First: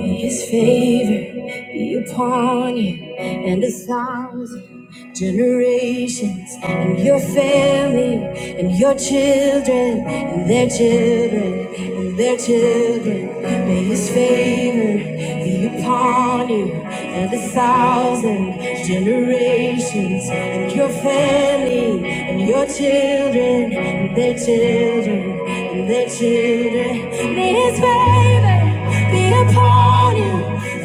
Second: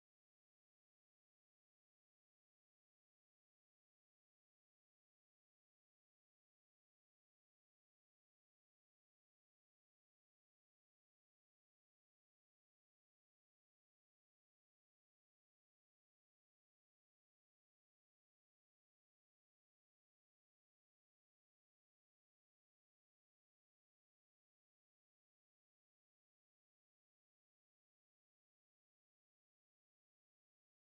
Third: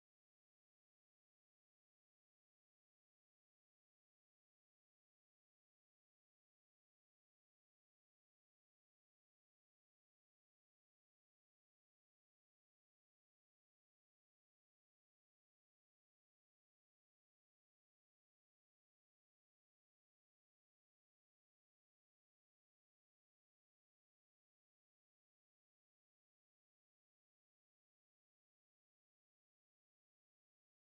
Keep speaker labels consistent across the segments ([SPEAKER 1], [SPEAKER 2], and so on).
[SPEAKER 1] His favor be upon you and a thousand generations and your family and your children and their children and their children. May His favor be upon you and a thousand generations and your family and your children and their children and their children. May His favor be upon you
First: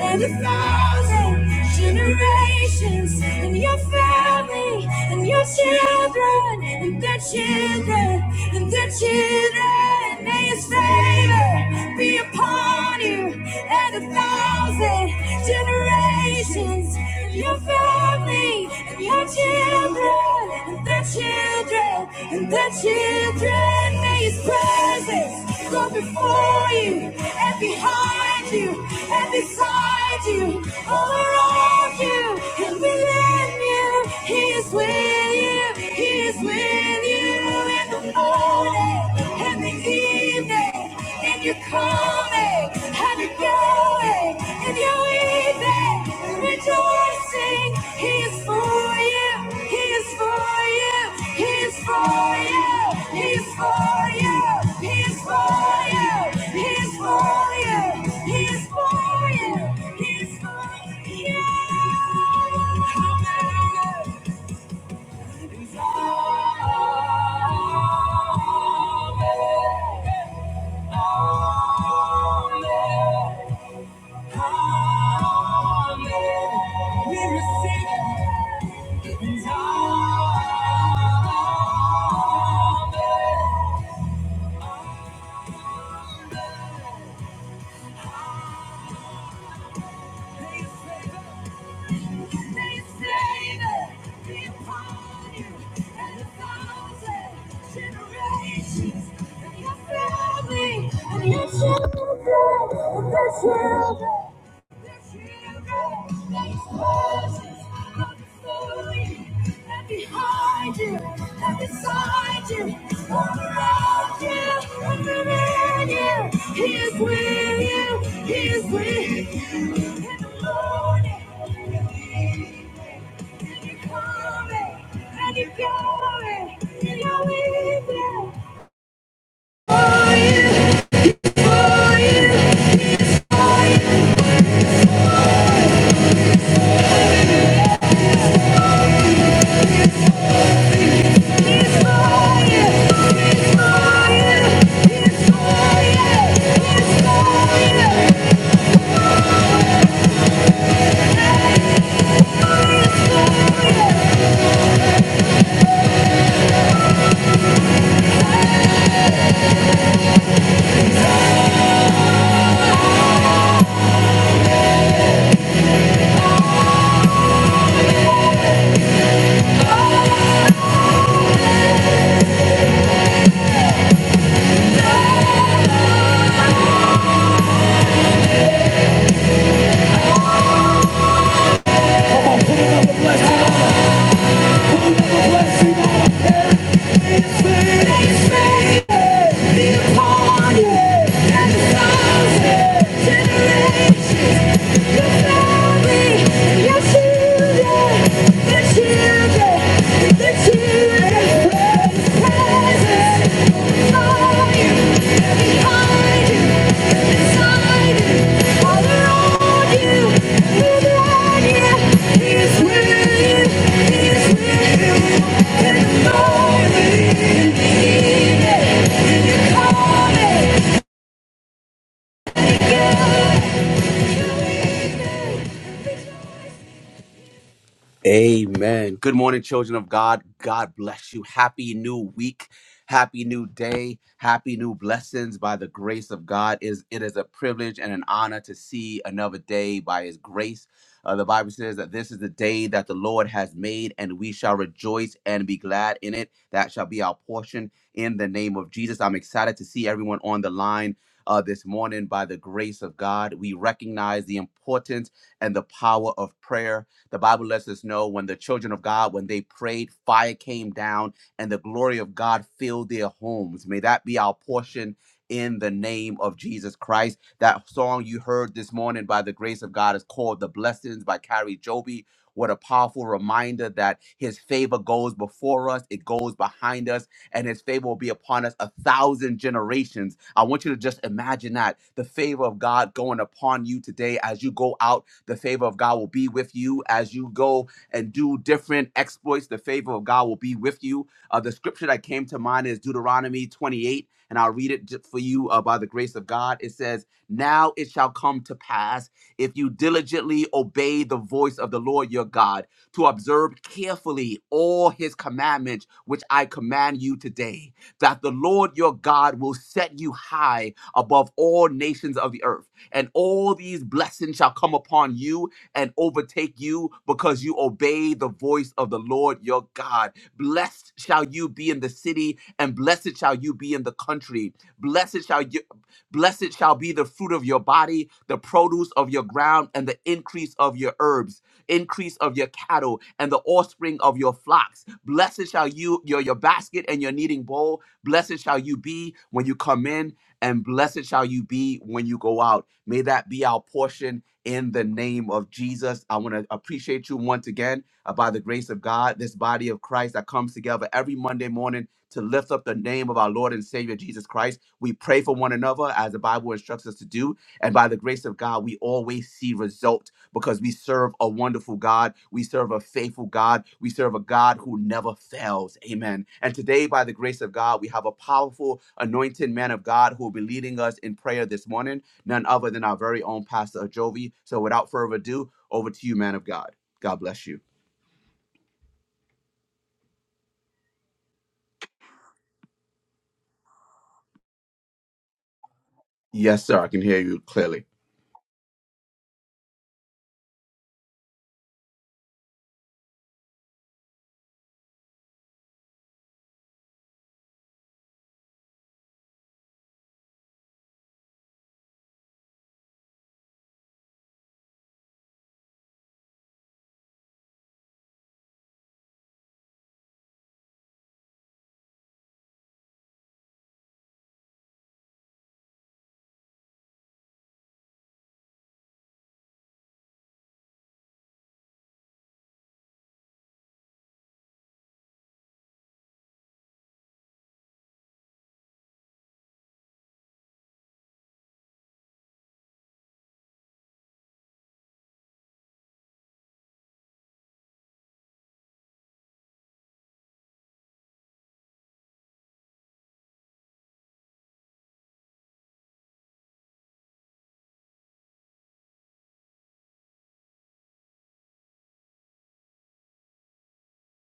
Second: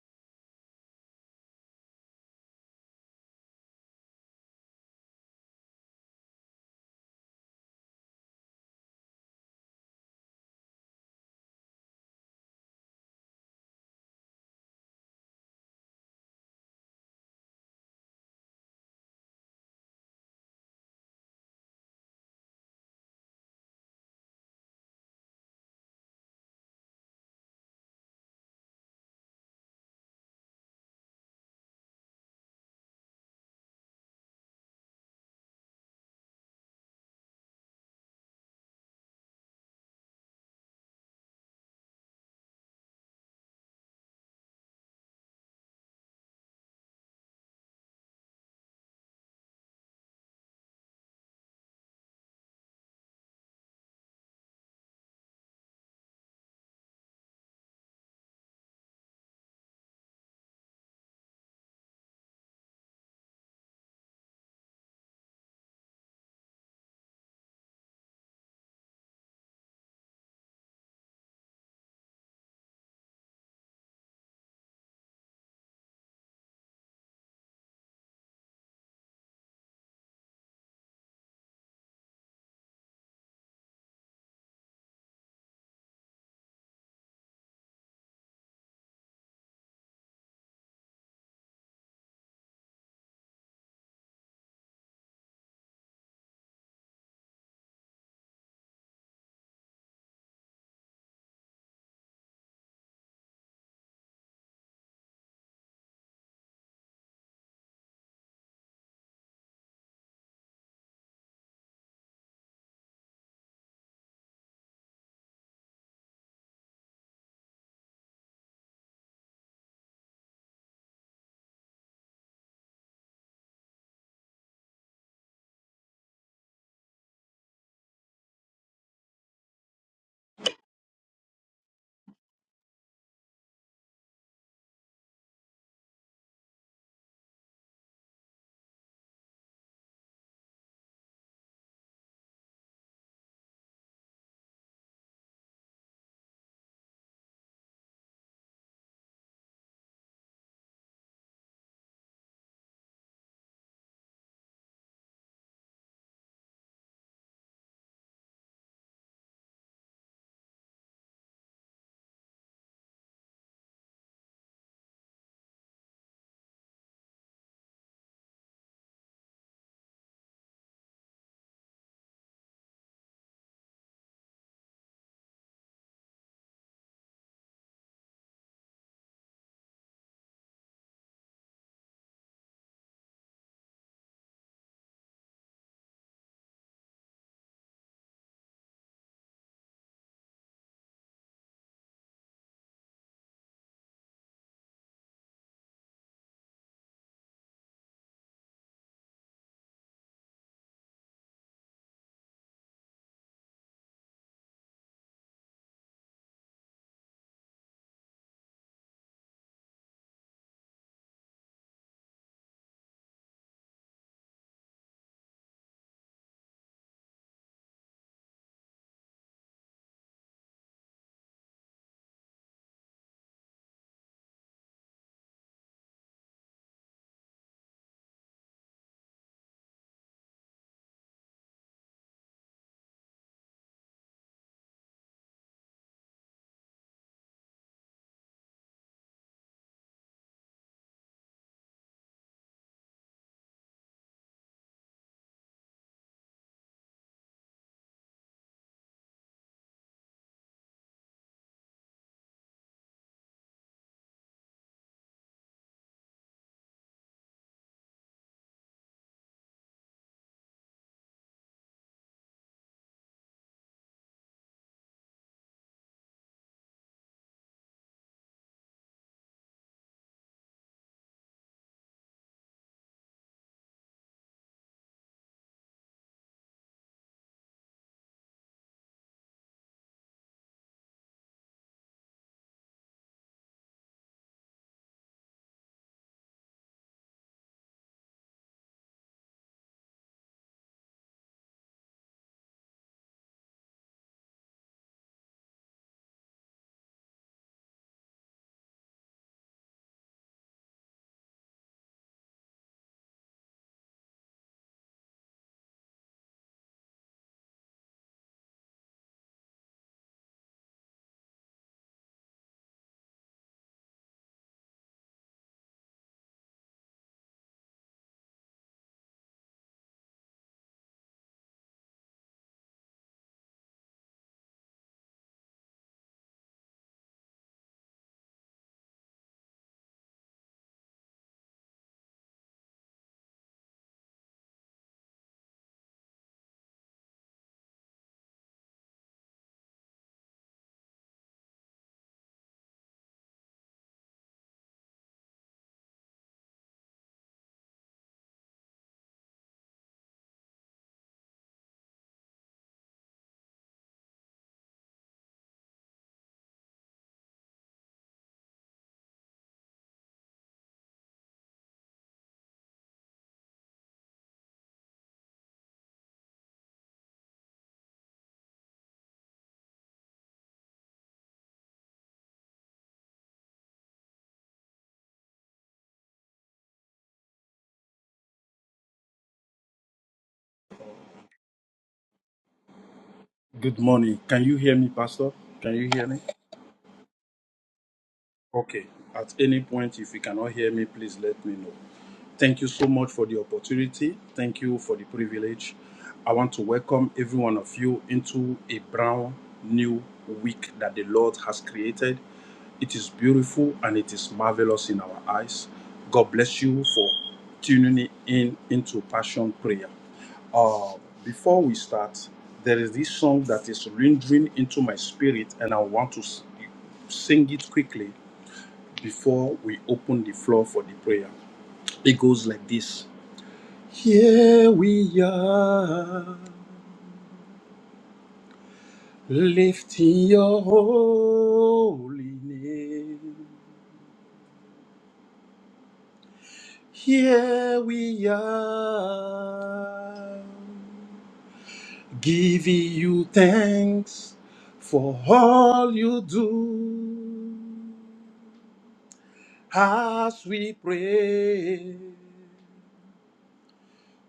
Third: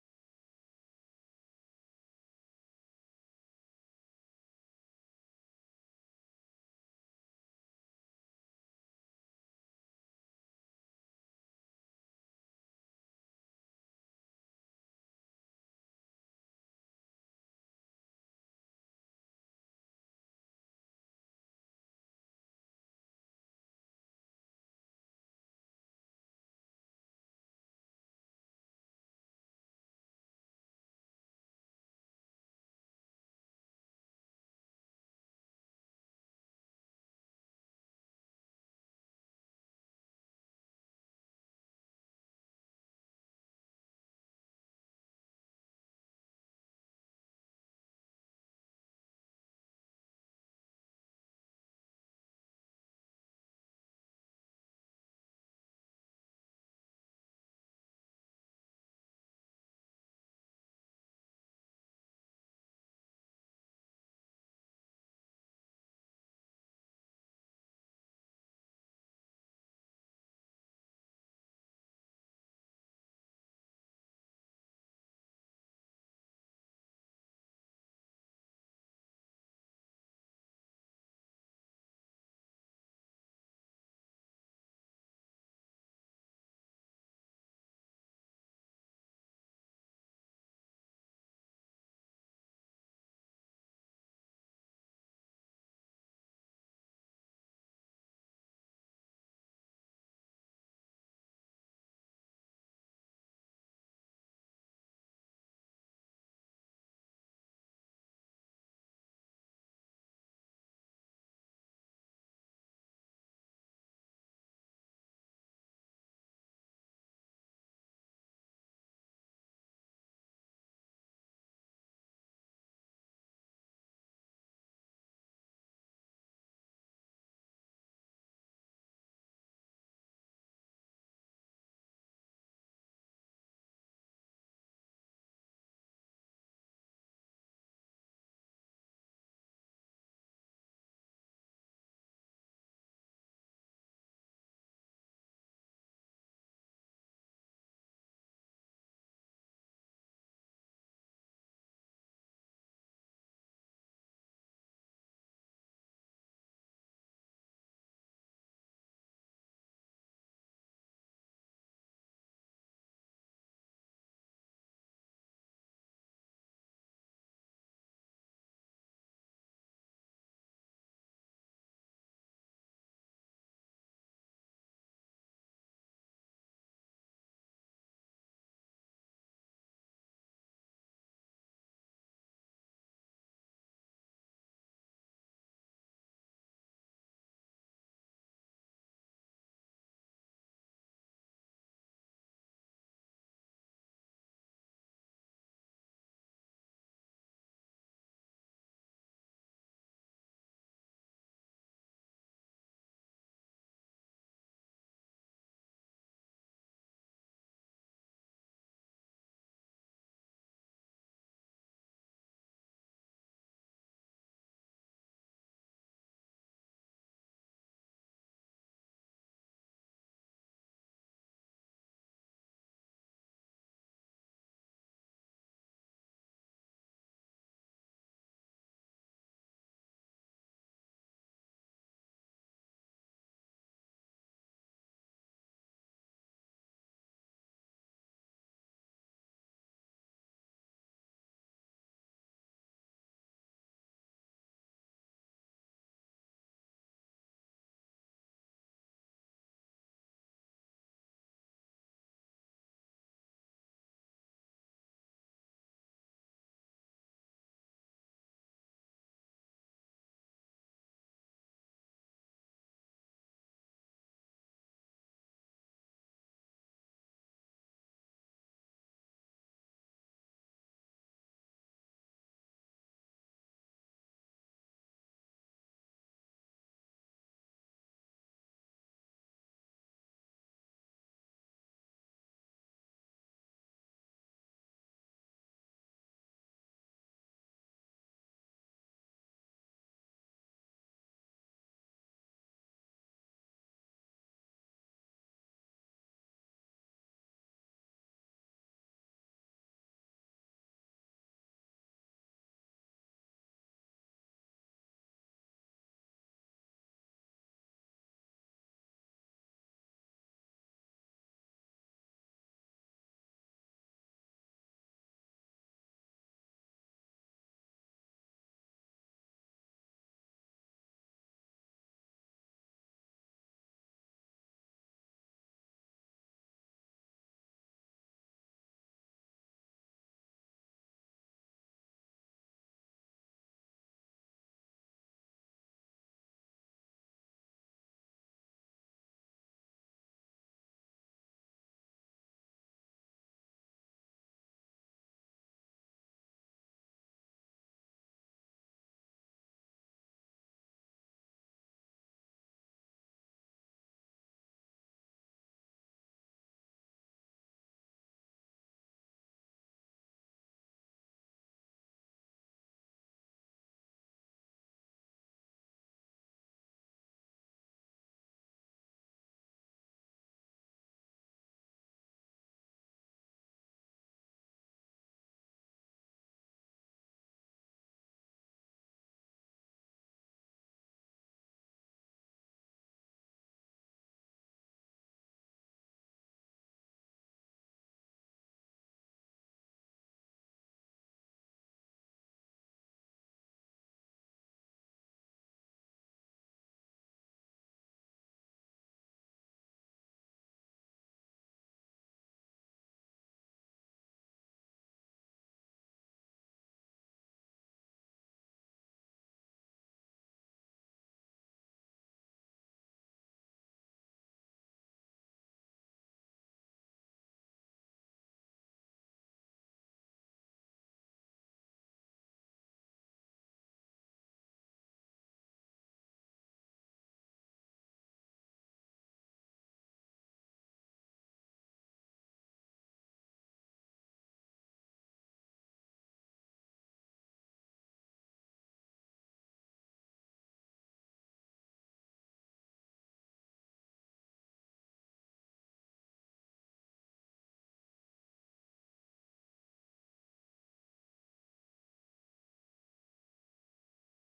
[SPEAKER 1] and a thousand generations and your family and your children and their children and their children. May his favor be upon you and a thousand generations, and your family, and your children, and their children, and their children. May His presence go before you and behind you and beside you, all around you and within you. He is with you. He is with you in the morning and the evening and you're coming, and you're going, and you're weeping, and rejoicing. He is for you, He is for you, He is for you, He is for you, He is for you, He is for you, He is for you, He is for you. Amen. He's all. Generations and your family and your children and their children. Behind you, and beside you, all around you, and within you, He is with you, He is with you. In the morning, in the evening, and you're coming, and you're going, and you weeping. Children, the children, children's presence, fire. Thank you.
[SPEAKER 2] Good morning. Can you hear me, Pastor? Can you hear me? Okay. At any point, if you cannot hear me, please let me know. Thank you so much for the opportunity. Thank you for the privilege. I want to welcome every one of you into a brand new week that the Lord has created. It is beautiful and it is marvelous in our eyes. God bless you for tuning in into Passion Prayer. Uh, before we start, there is this song that is rendering into my spirit, and I want to s- sing it quickly before we open the floor for the prayer. It goes like this Here we are, lifting your holy name. Here we are, giving you thanks for all you do as we pray.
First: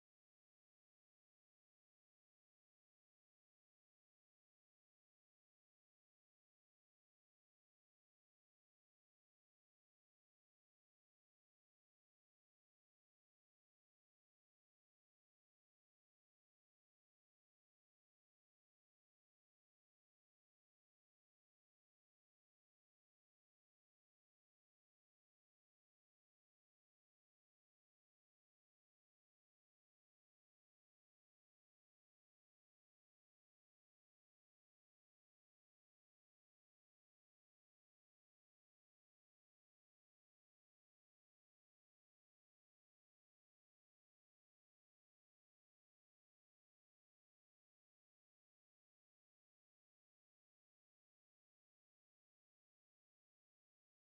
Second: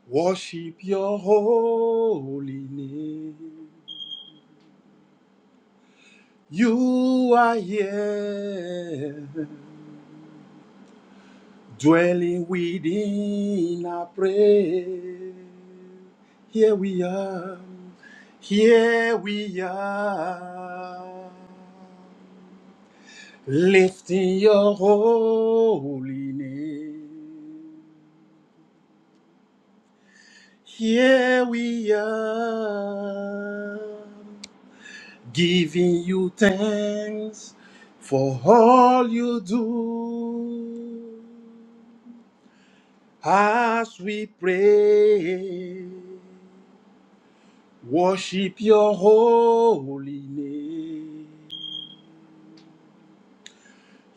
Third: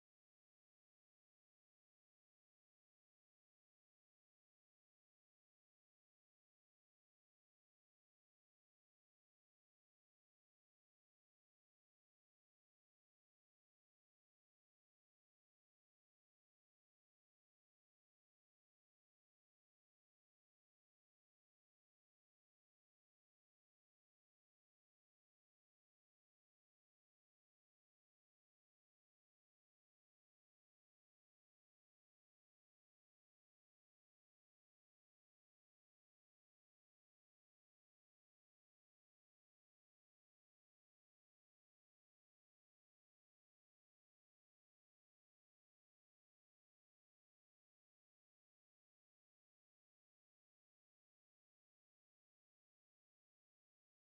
[SPEAKER 2] Worship your holy name. You are here, dwelling within our prayer. Here we are, here we are, lifting your holy name. Here we are, giving you thanks for all you do as we pray worship your holy name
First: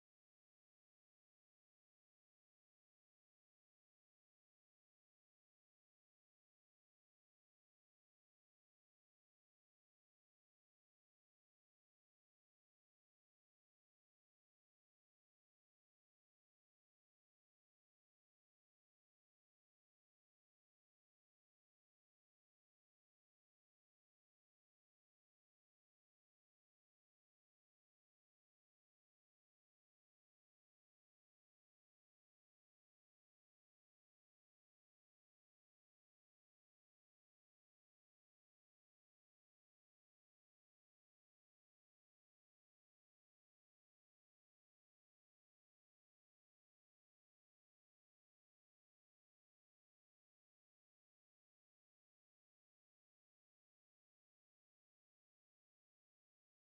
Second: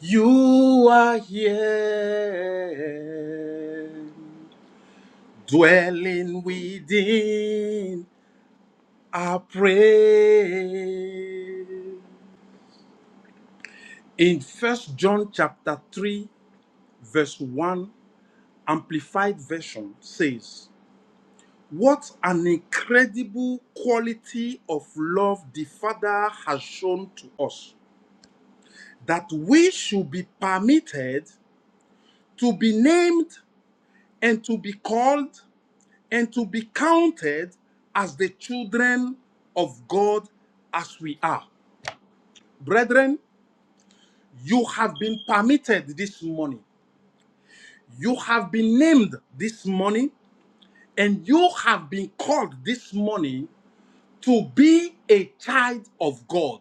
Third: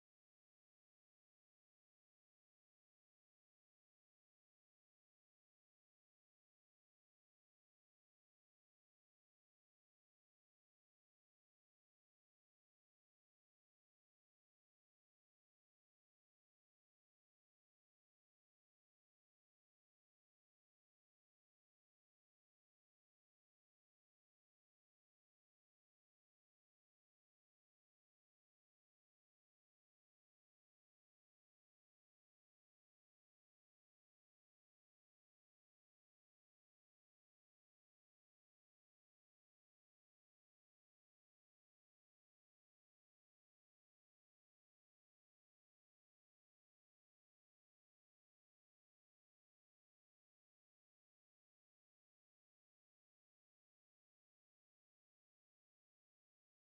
[SPEAKER 2] you are here dwelling within our praise in first john chapter 3 verse 1 Amplified Version says, What an incredible quality of love the Father has shown to us, that we should be permitted to be named and to be called and to be counted as the children of God as we are. Brethren, you have been permitted this morning. You have been named this morning and you have been called this morning to be a child of God.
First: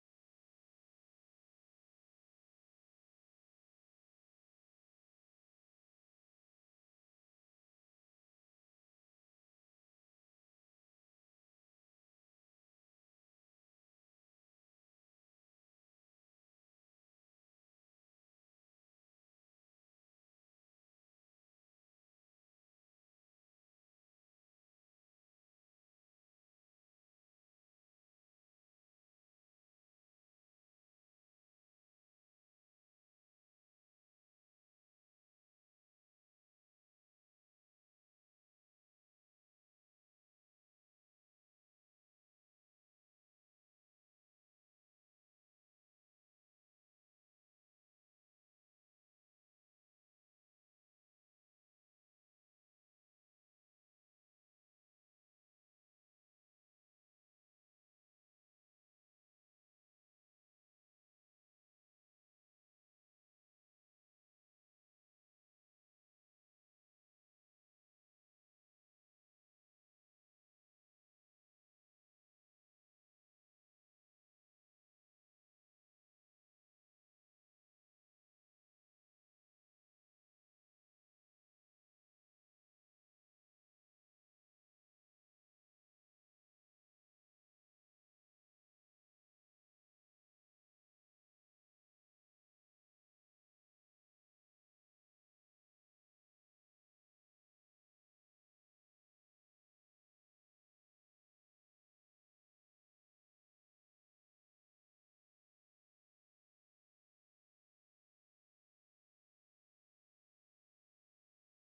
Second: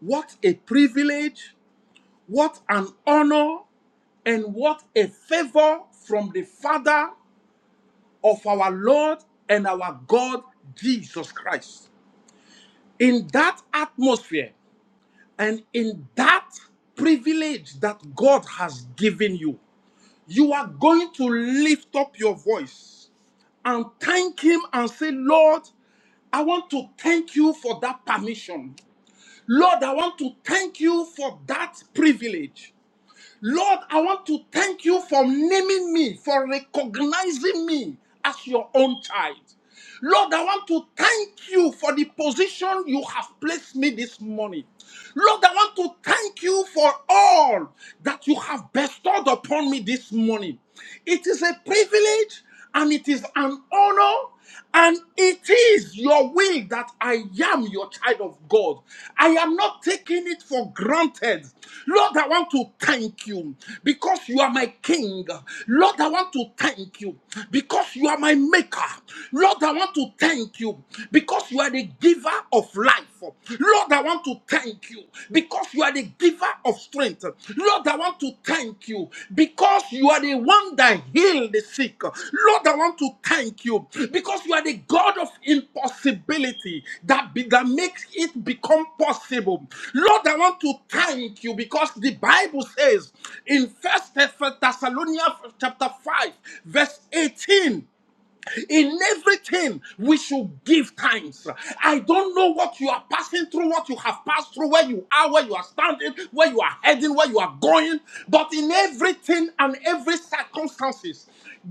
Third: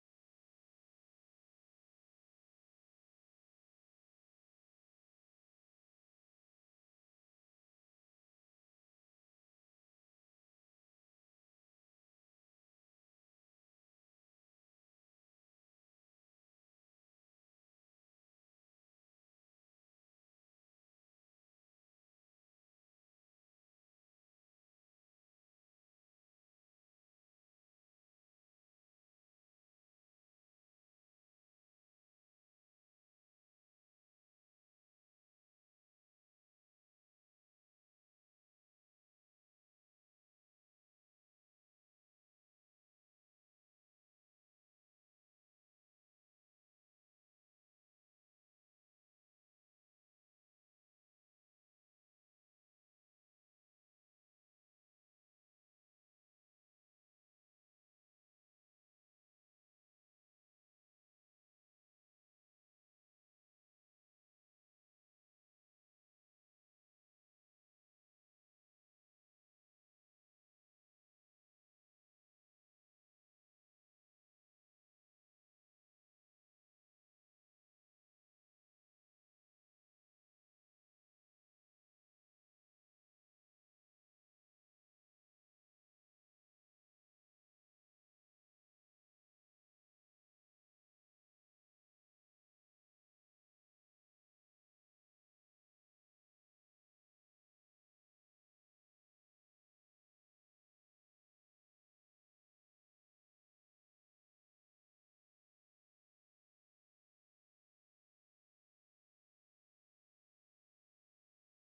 [SPEAKER 2] What a privilege, what an honor, and what a favor from the Father of our Lord and our God Jesus Christ. In that atmosphere and in that privilege that God has given you, you are going to lift up your voice and thank Him and say, Lord, I want to thank you for that permission. Lord, I want to thank you for that privilege. Lord, I want to thank you for naming me, for recognizing me as your own child. Lord, I want to thank you for the position you have placed me this morning. Lord, I want to thank you for all that you have bestowed upon me this morning. It is a privilege and it is an honor. And it is your will that I am your child of God. I am not taking it for granted. Lord, I want to thank you because you are my king. Lord, I want to thank you because you are my maker. Lord, I want to thank you because you are the giver of life. Lord, I want to thank you because you are the giver of strength. Lord, I want to thank you because you are the one that healed the sick. Lord, I want to thank you because you are the God of impossibility that, be, that makes it become possible. Lord, I want to thank you because the Bible says in First Thessalonians chapter 5, verse 18. In everything, we should give thanks. I don't know what you are passing through, what you have passed through, where you are, where you are standing, where you are heading, where you are going, but in everything and every circumstances,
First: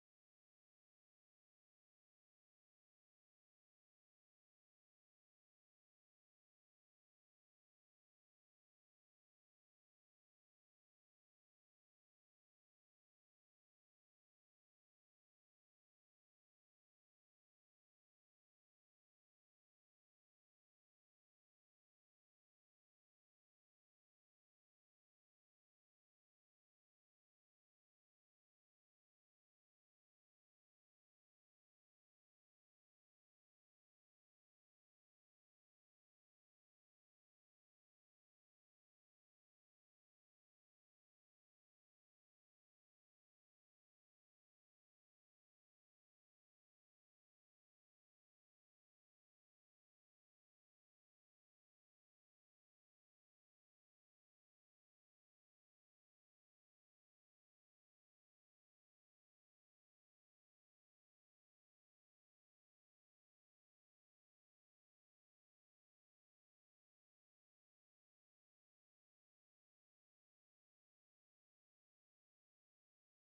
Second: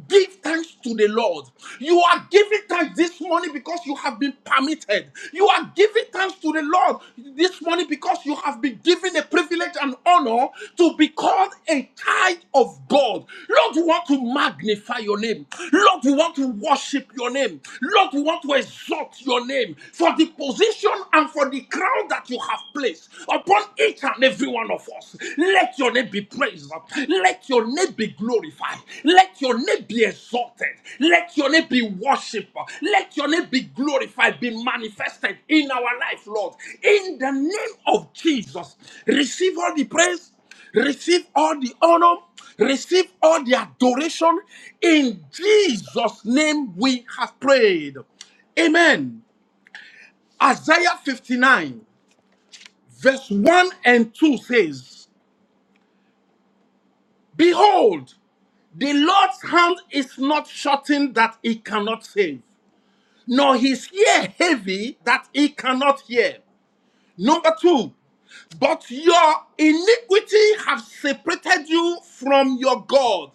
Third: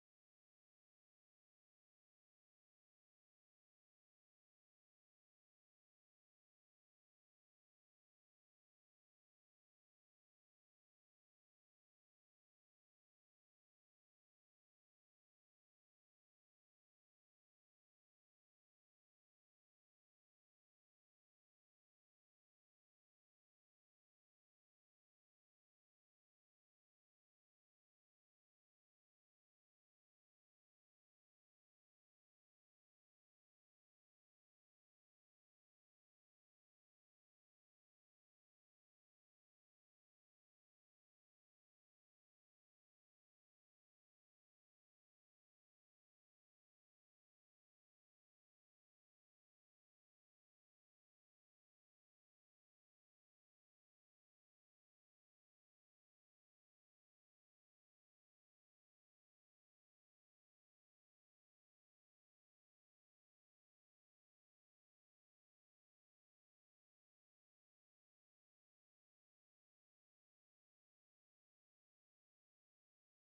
[SPEAKER 2] give thanks to the Lord. You are giving thanks this morning because you have been permitted. You are giving thanks to the Lord this morning morning because you have been given the privilege and honor to be called a child of God. Lord, we want to magnify your name. Lord, we want to worship your name. Lord, we want to exalt your name for the position and for the crown that you have placed upon each and every one of us. Let your name be praised. Let your name be glorified glorified. Let your name be exalted. Let your name be worshipped. Let your name be glorified, be manifested in our life, Lord. In the name of Jesus, receive all the praise, receive all the honor, receive all the adoration. In Jesus' name, we have prayed. Amen. Isaiah 59, verse 1 and 2 says, Behold, The Lord's hand is not shortened that he cannot save, nor his ear heavy that he cannot hear. Number two, but your iniquity have separated you from your God,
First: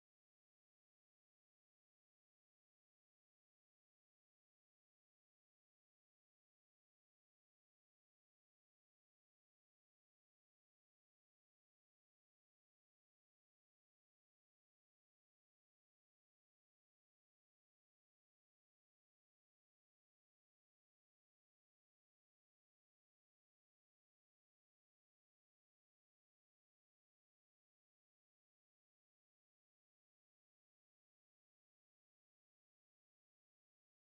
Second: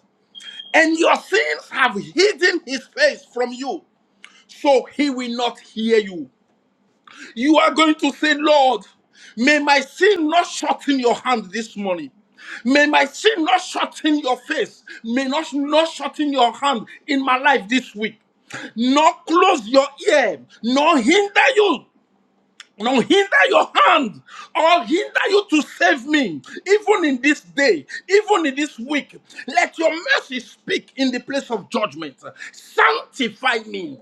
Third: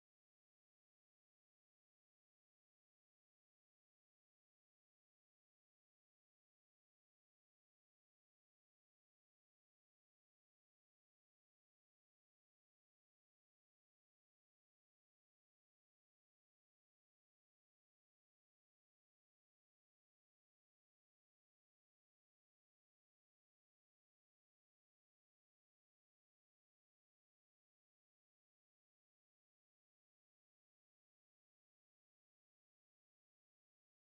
[SPEAKER 2] and your sins have hidden his face from you, so he will not hear you. You are going to say, Lord, may my sin not shorten your hand this morning. May my sin not shorten your face. May not, not shorten your hand in my life this week. Nor close your ear, nor hinder you no hinder your hand or hinder you to save me, even in this day, even in this week. Let your mercy speak in the place of judgment. Sanctify me,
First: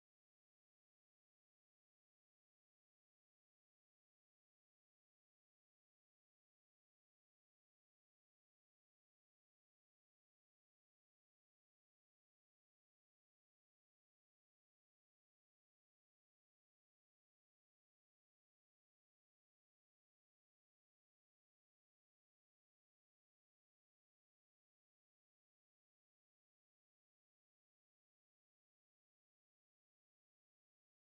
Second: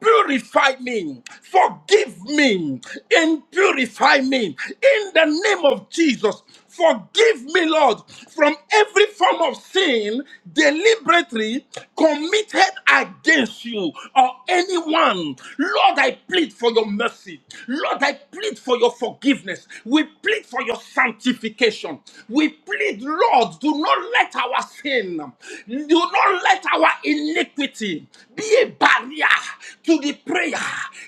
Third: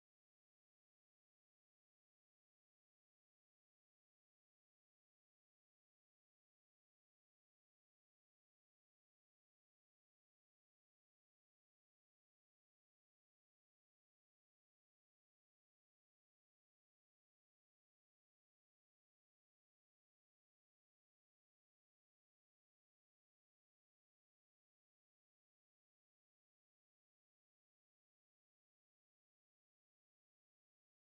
[SPEAKER 2] purify me, forgive me, and purify me in the name of Jesus. Forgive me, Lord, from every form of sin deliberately committed against you or anyone. Lord, I plead for your mercy. Lord, I plead for your forgiveness. We plead for your sanctification. We plead, Lord, do not let our sin, do not let our iniquity be a barrier to the prayer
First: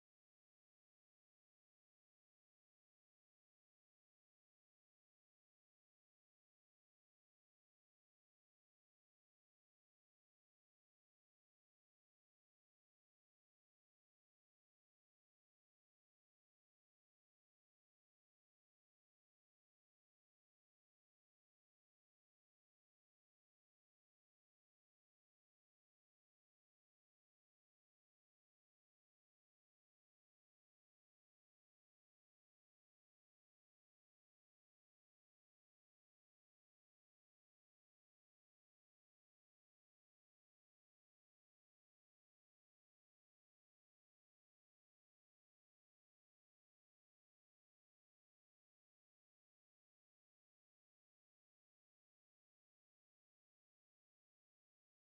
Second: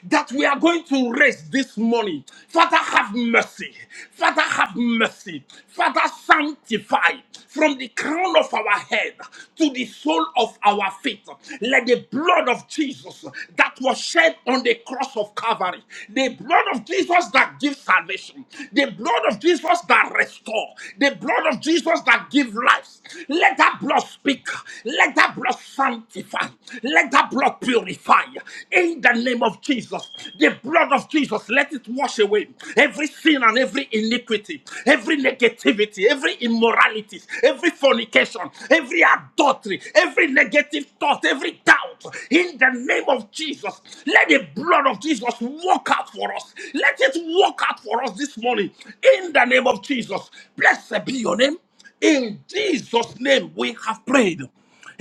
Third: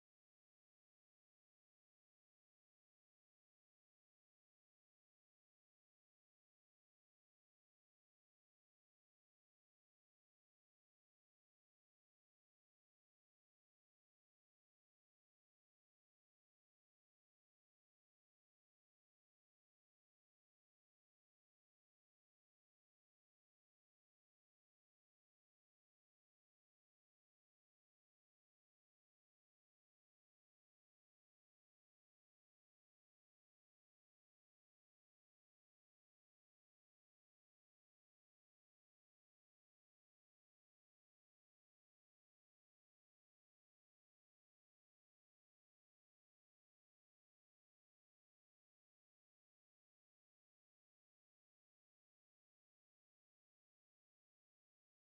[SPEAKER 2] that we are going to raise this morning. Father, have mercy. Father, have mercy. Father, sanctify from the crown of our head to the sole of our feet. Let the blood of Jesus that was shed on the cross of Calvary, the blood of Jesus that gives salvation, the blood of Jesus that restores, the blood of Jesus that gives life, let that blood speak. Let that blood sanctify. Let that blood purify. In in the name of Jesus, the blood of Jesus, let it wash away every sin and every iniquity, every negativity, every immorality, every fornication, every adultery, every negative thought, every doubt. In the name of Jesus, let the blood of Jesus walk out for us. Let it walk out for us this morning. In the name of Jesus, blessed be your name. In Jesus' name, we have prayed.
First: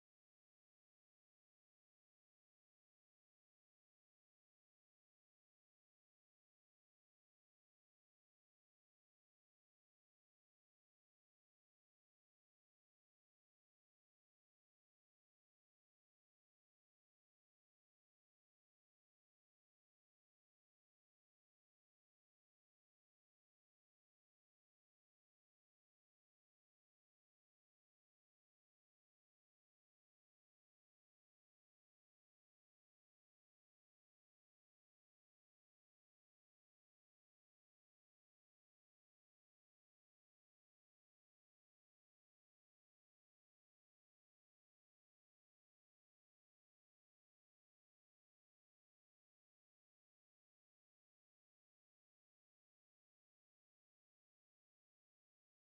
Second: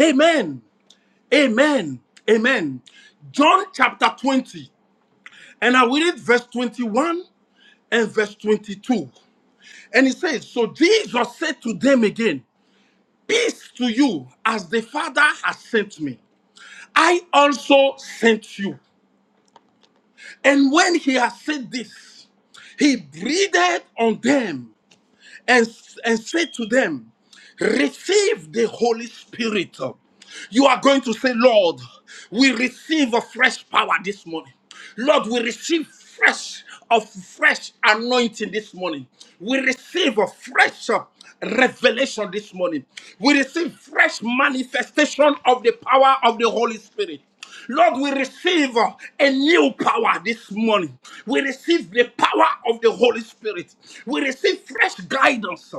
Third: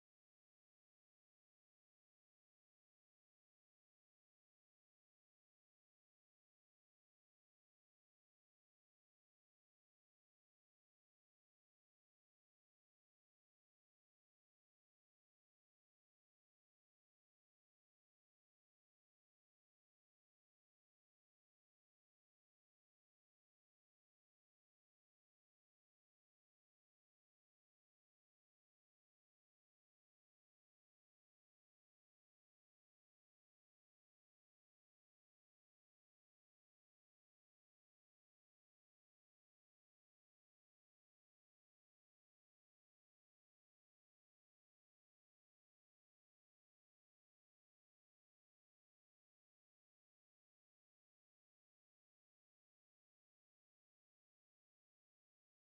[SPEAKER 2] Amen. Amen. Amen. John chapter 20. And I will read verse 21 and verse 22. And it says, So Jesus said to them again, Peace to you, as the Father has sent me. I also sent you. And when he had said this, he breathed on them and, and say to them, Receive the Holy Spirit. You are going to say, Lord, we receive a fresh power this morning. Lord, we receive fresh of fresh anointing this morning. We receive a fresh uh, revelation this morning. We receive fresh manifestation of the power of the Holy Spirit. Lord, we receive uh, a new power this morning. We receive the power of the Holy Spirit. We receive fresh guidance.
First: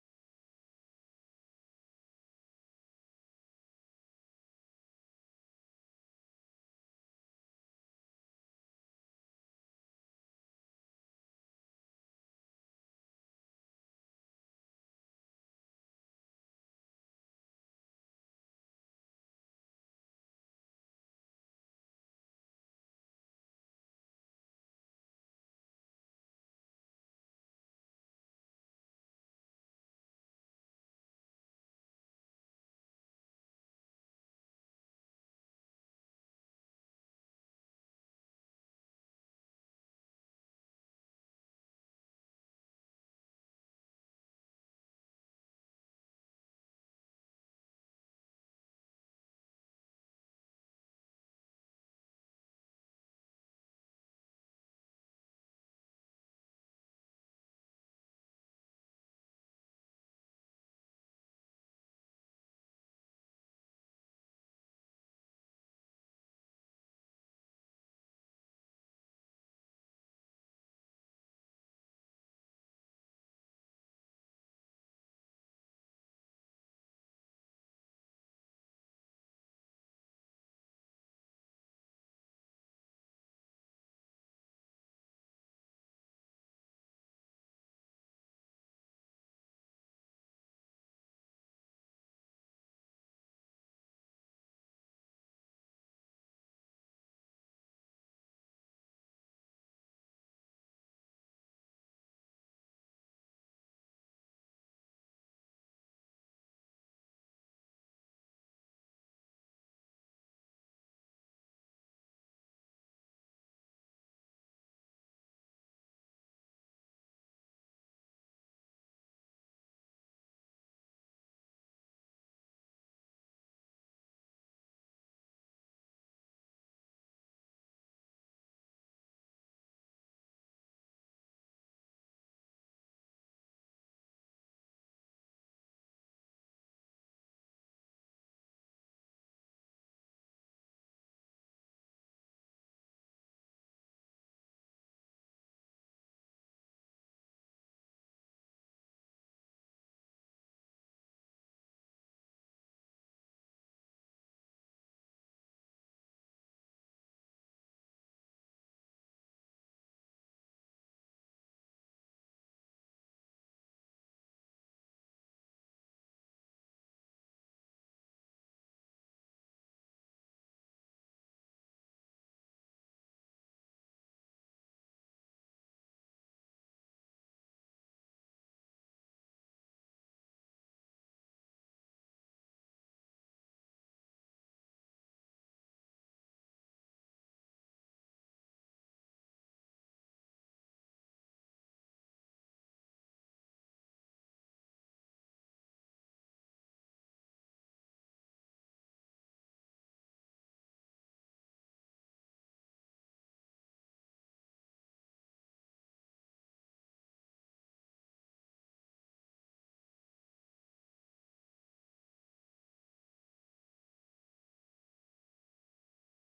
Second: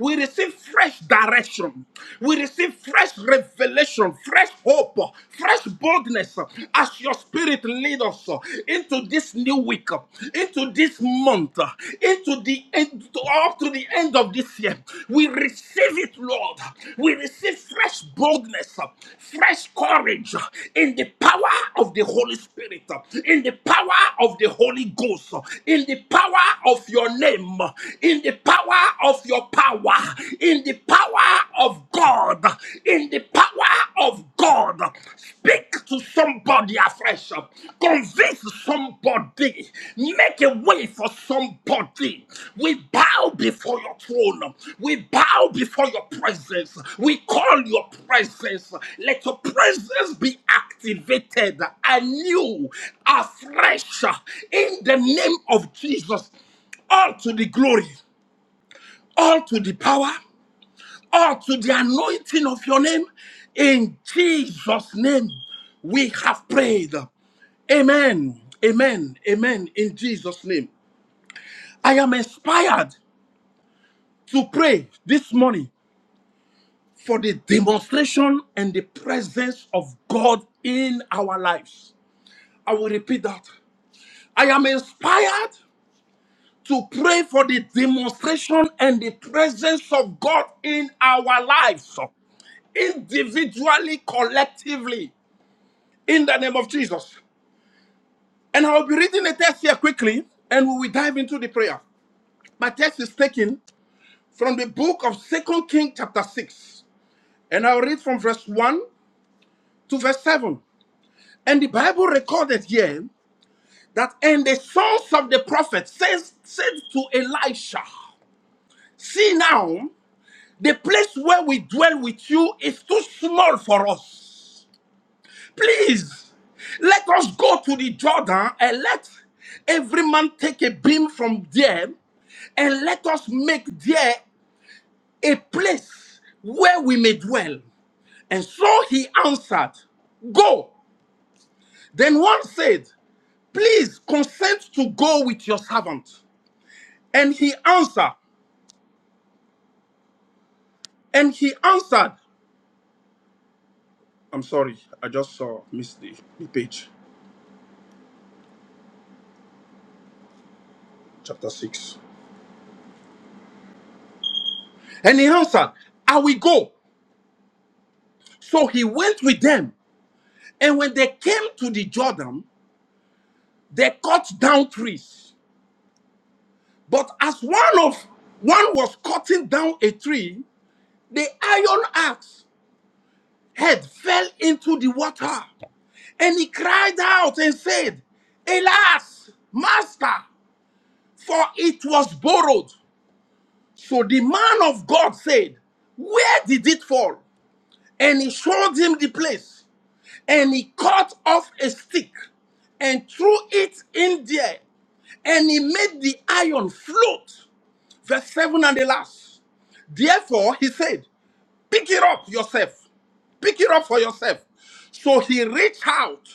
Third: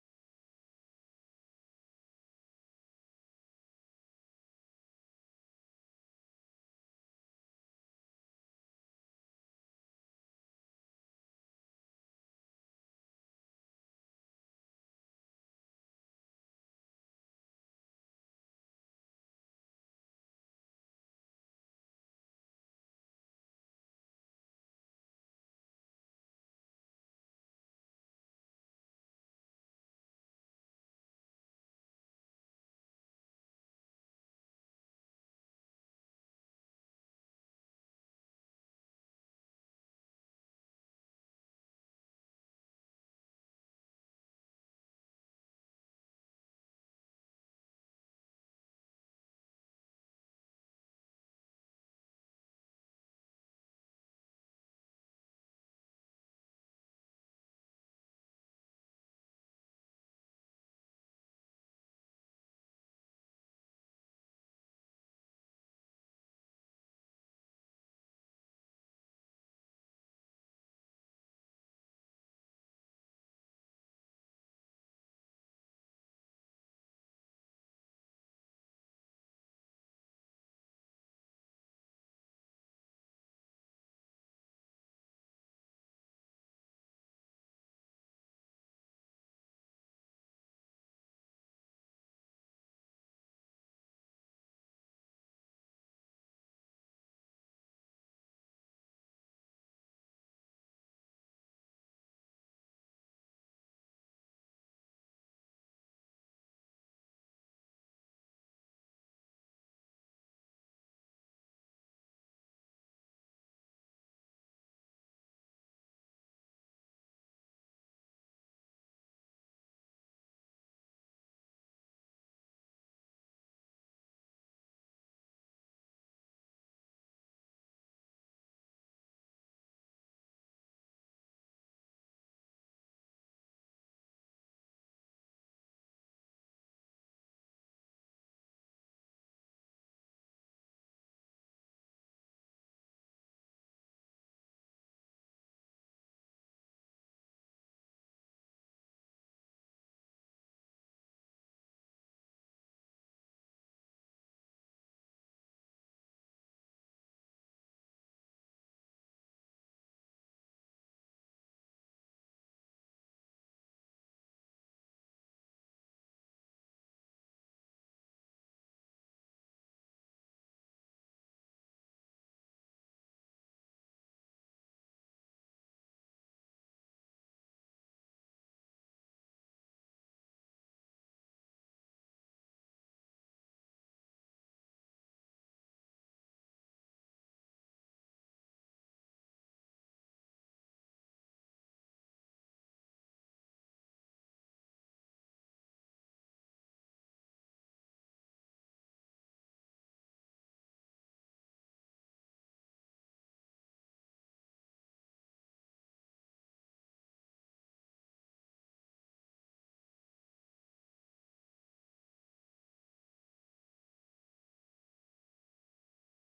[SPEAKER 2] We receive fresh direction. We receive fresh revelation, fresh hope, uh, fresh boldness uh, as your spirit leads us uh, into this new week, uh, into this month, uh, into the end up to the end of this year. We receive it, Lord. We receive fresh boldness, fresh courage in the power of the Holy Spirit, in the power of the Holy Ghost, in the power of your name, in the power of your power, in the power of God, in the power of God. Speak to somebody afresh. Convince somebody. Make a way for somebody. We bow before your throne. We bow before your presence. We call your presence. Let your presence be activated anew, afresh, in the name of Jesus. All to the glory, all to the power, or to the anointing of your name. In Jesus' name, we have prayed. Amen. Amen. Amen. In Jesus' name. I am inspired to pray this morning for the demonstration and the presence of God in our lives. I will repeat that. I am inspired to pray for the demonstration and the presence of God in our lives individually, collectively. in the name of Jesus. And I'll be reading a text here quickly and we will dive into the prayer. My text is taken from the book of Second Kings, chapter 6. And I'll read from verse 1 to verse 7. And the Bible recorded here that, and the sons of the prophet says, said to Elisha, See now, the place where we dwell with you is too small for us. Please, let us go to the Jordan and let every man take a beam from there and let us make there a place where we may dwell. And so he answered, Go. Then one said, Please consent to go with your servant. And he answered, and he answered, I'm sorry, I just saw missed the, the page, chapter 6. And he answered, I will go. So he went with them And when they came to the Jordan, they cut down trees. But as one of one was cutting down a tree, the iron axe head fell into the water. And he cried out and said, Alas, master, for it was borrowed. So the man of God said, Where did it fall? And he showed him the place. and he cut off a stick and threw it in there and he made the iron float. Verse 7 and the last. Therefore, he said, Pick it up yourself. Pick it up for yourself. So he reached out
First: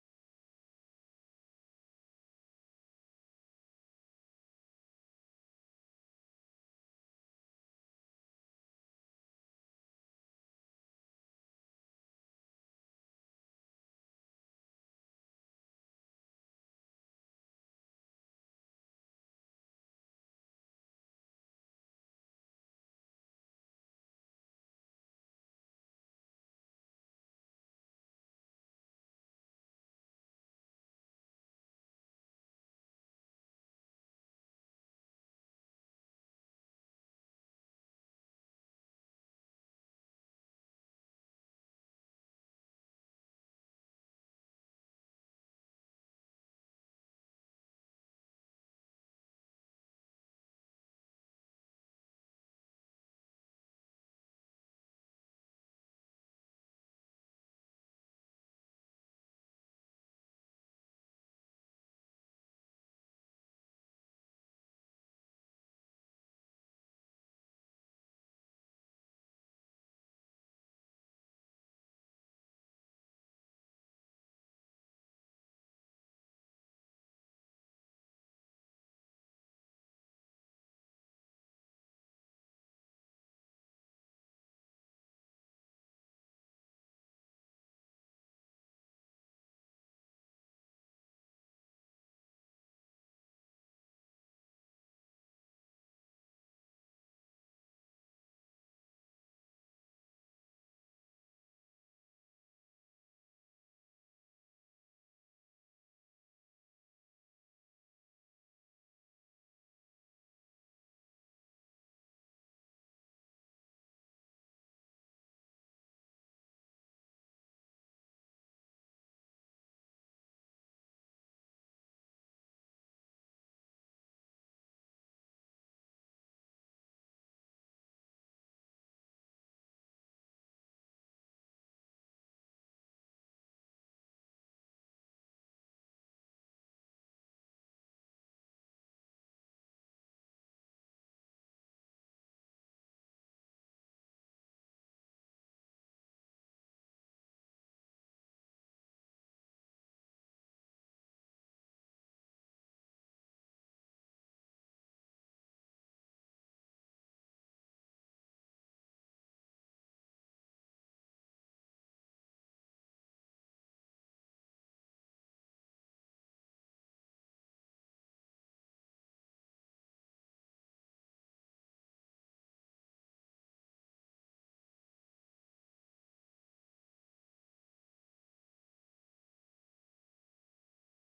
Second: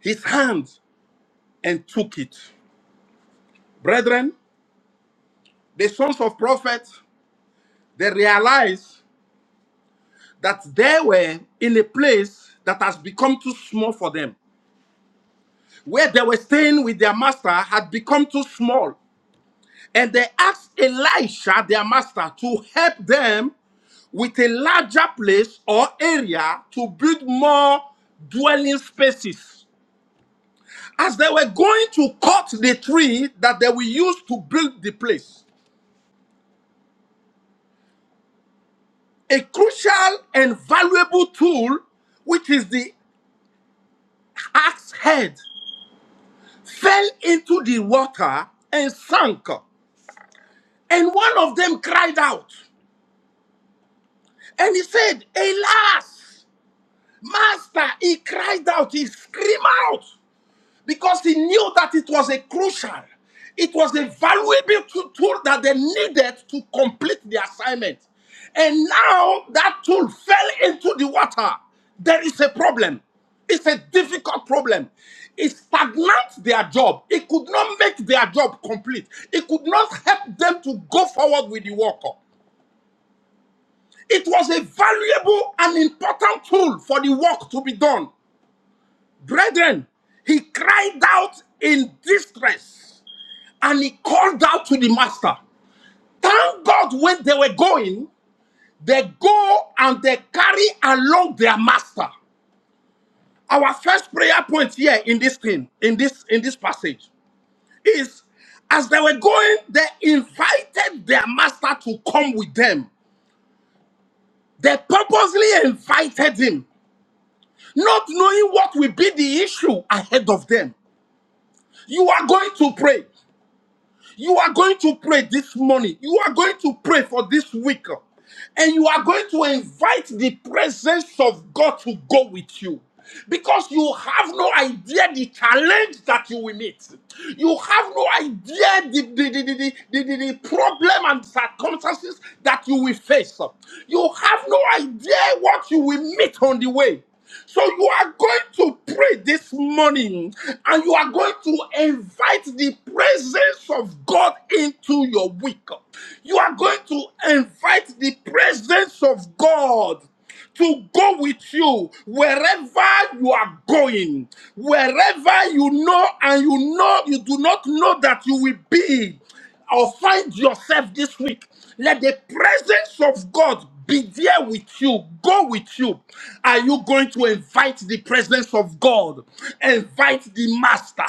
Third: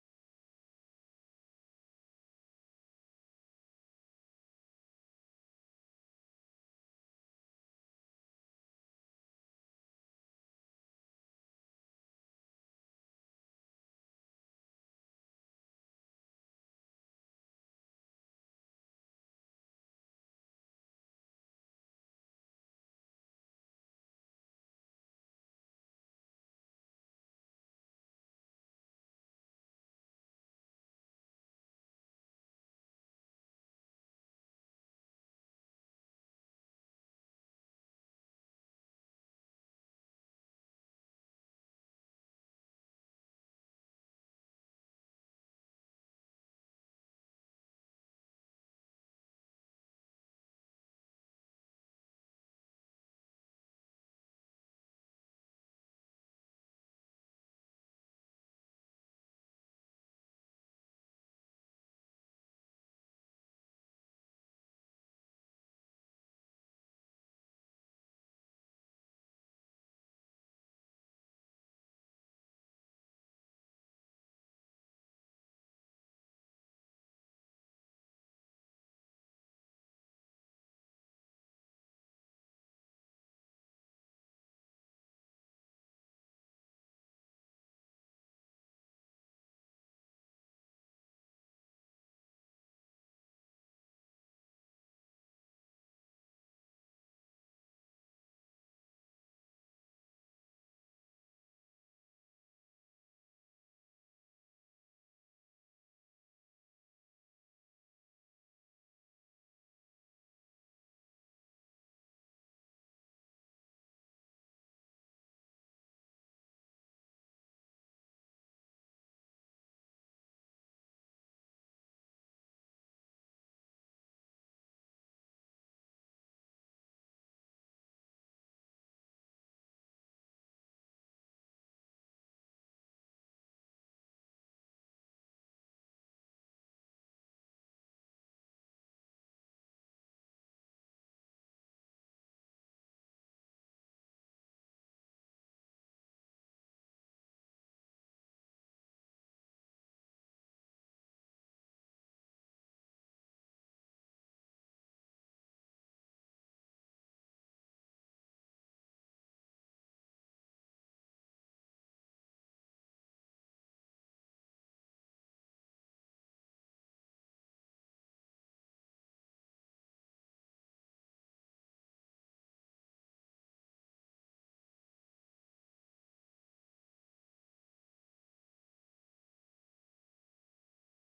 [SPEAKER 2] his hand and took it. Brethren, the sons of prophets, they realized that they were in a place that has become too small for them. Where they were staying with their master had become too small. And they asked Elisha, their master, to help them with a larger place or area to build more dwelling spaces. As they were going to cut the tree that they will use to build the place, a crucial and valuable tool, which is the axe head, fell into the water and sank. And one of them cried out and he said, Alas! Master, he cried out, he screamed out because he knew that it was a crucial, it was a valuable to- tool that they needed to complete the assignment. And now that tool fell into the water. There is a problem. It's a difficult problem. It stagnates their job. It could not make their job complete. It could not help them to go forward with the work. It was a valuable and important tool for the work to be done. Brethren, he cried out in distress and he called out to the master. Thank God when they were going, they go and they carry along their master. Our first prayer point here in this thing, in this in this passage, is as they were going, they invited their master to come with them. They purposely invited him, not knowing what will be the issue ahead of them. You are going to pray. You are going to pray this morning. You are going to pray for this week. And you are going to invite the presence of God to go with you. Because you have no idea the challenge that you will meet. You have no idea the, the, the, the, the, the, the problem and circumstances that you will face. You have no idea what you will meet on the way. So you are going to pray this morning and you are going to invite the presence of God into your week. You are going to invite the presence of God to go with you wherever you are going, wherever you know and you know you do not know that you will be or find yourself this week, let the presence of God be there with you, go with you. Are you going to invite the presence of God? Invite the Master,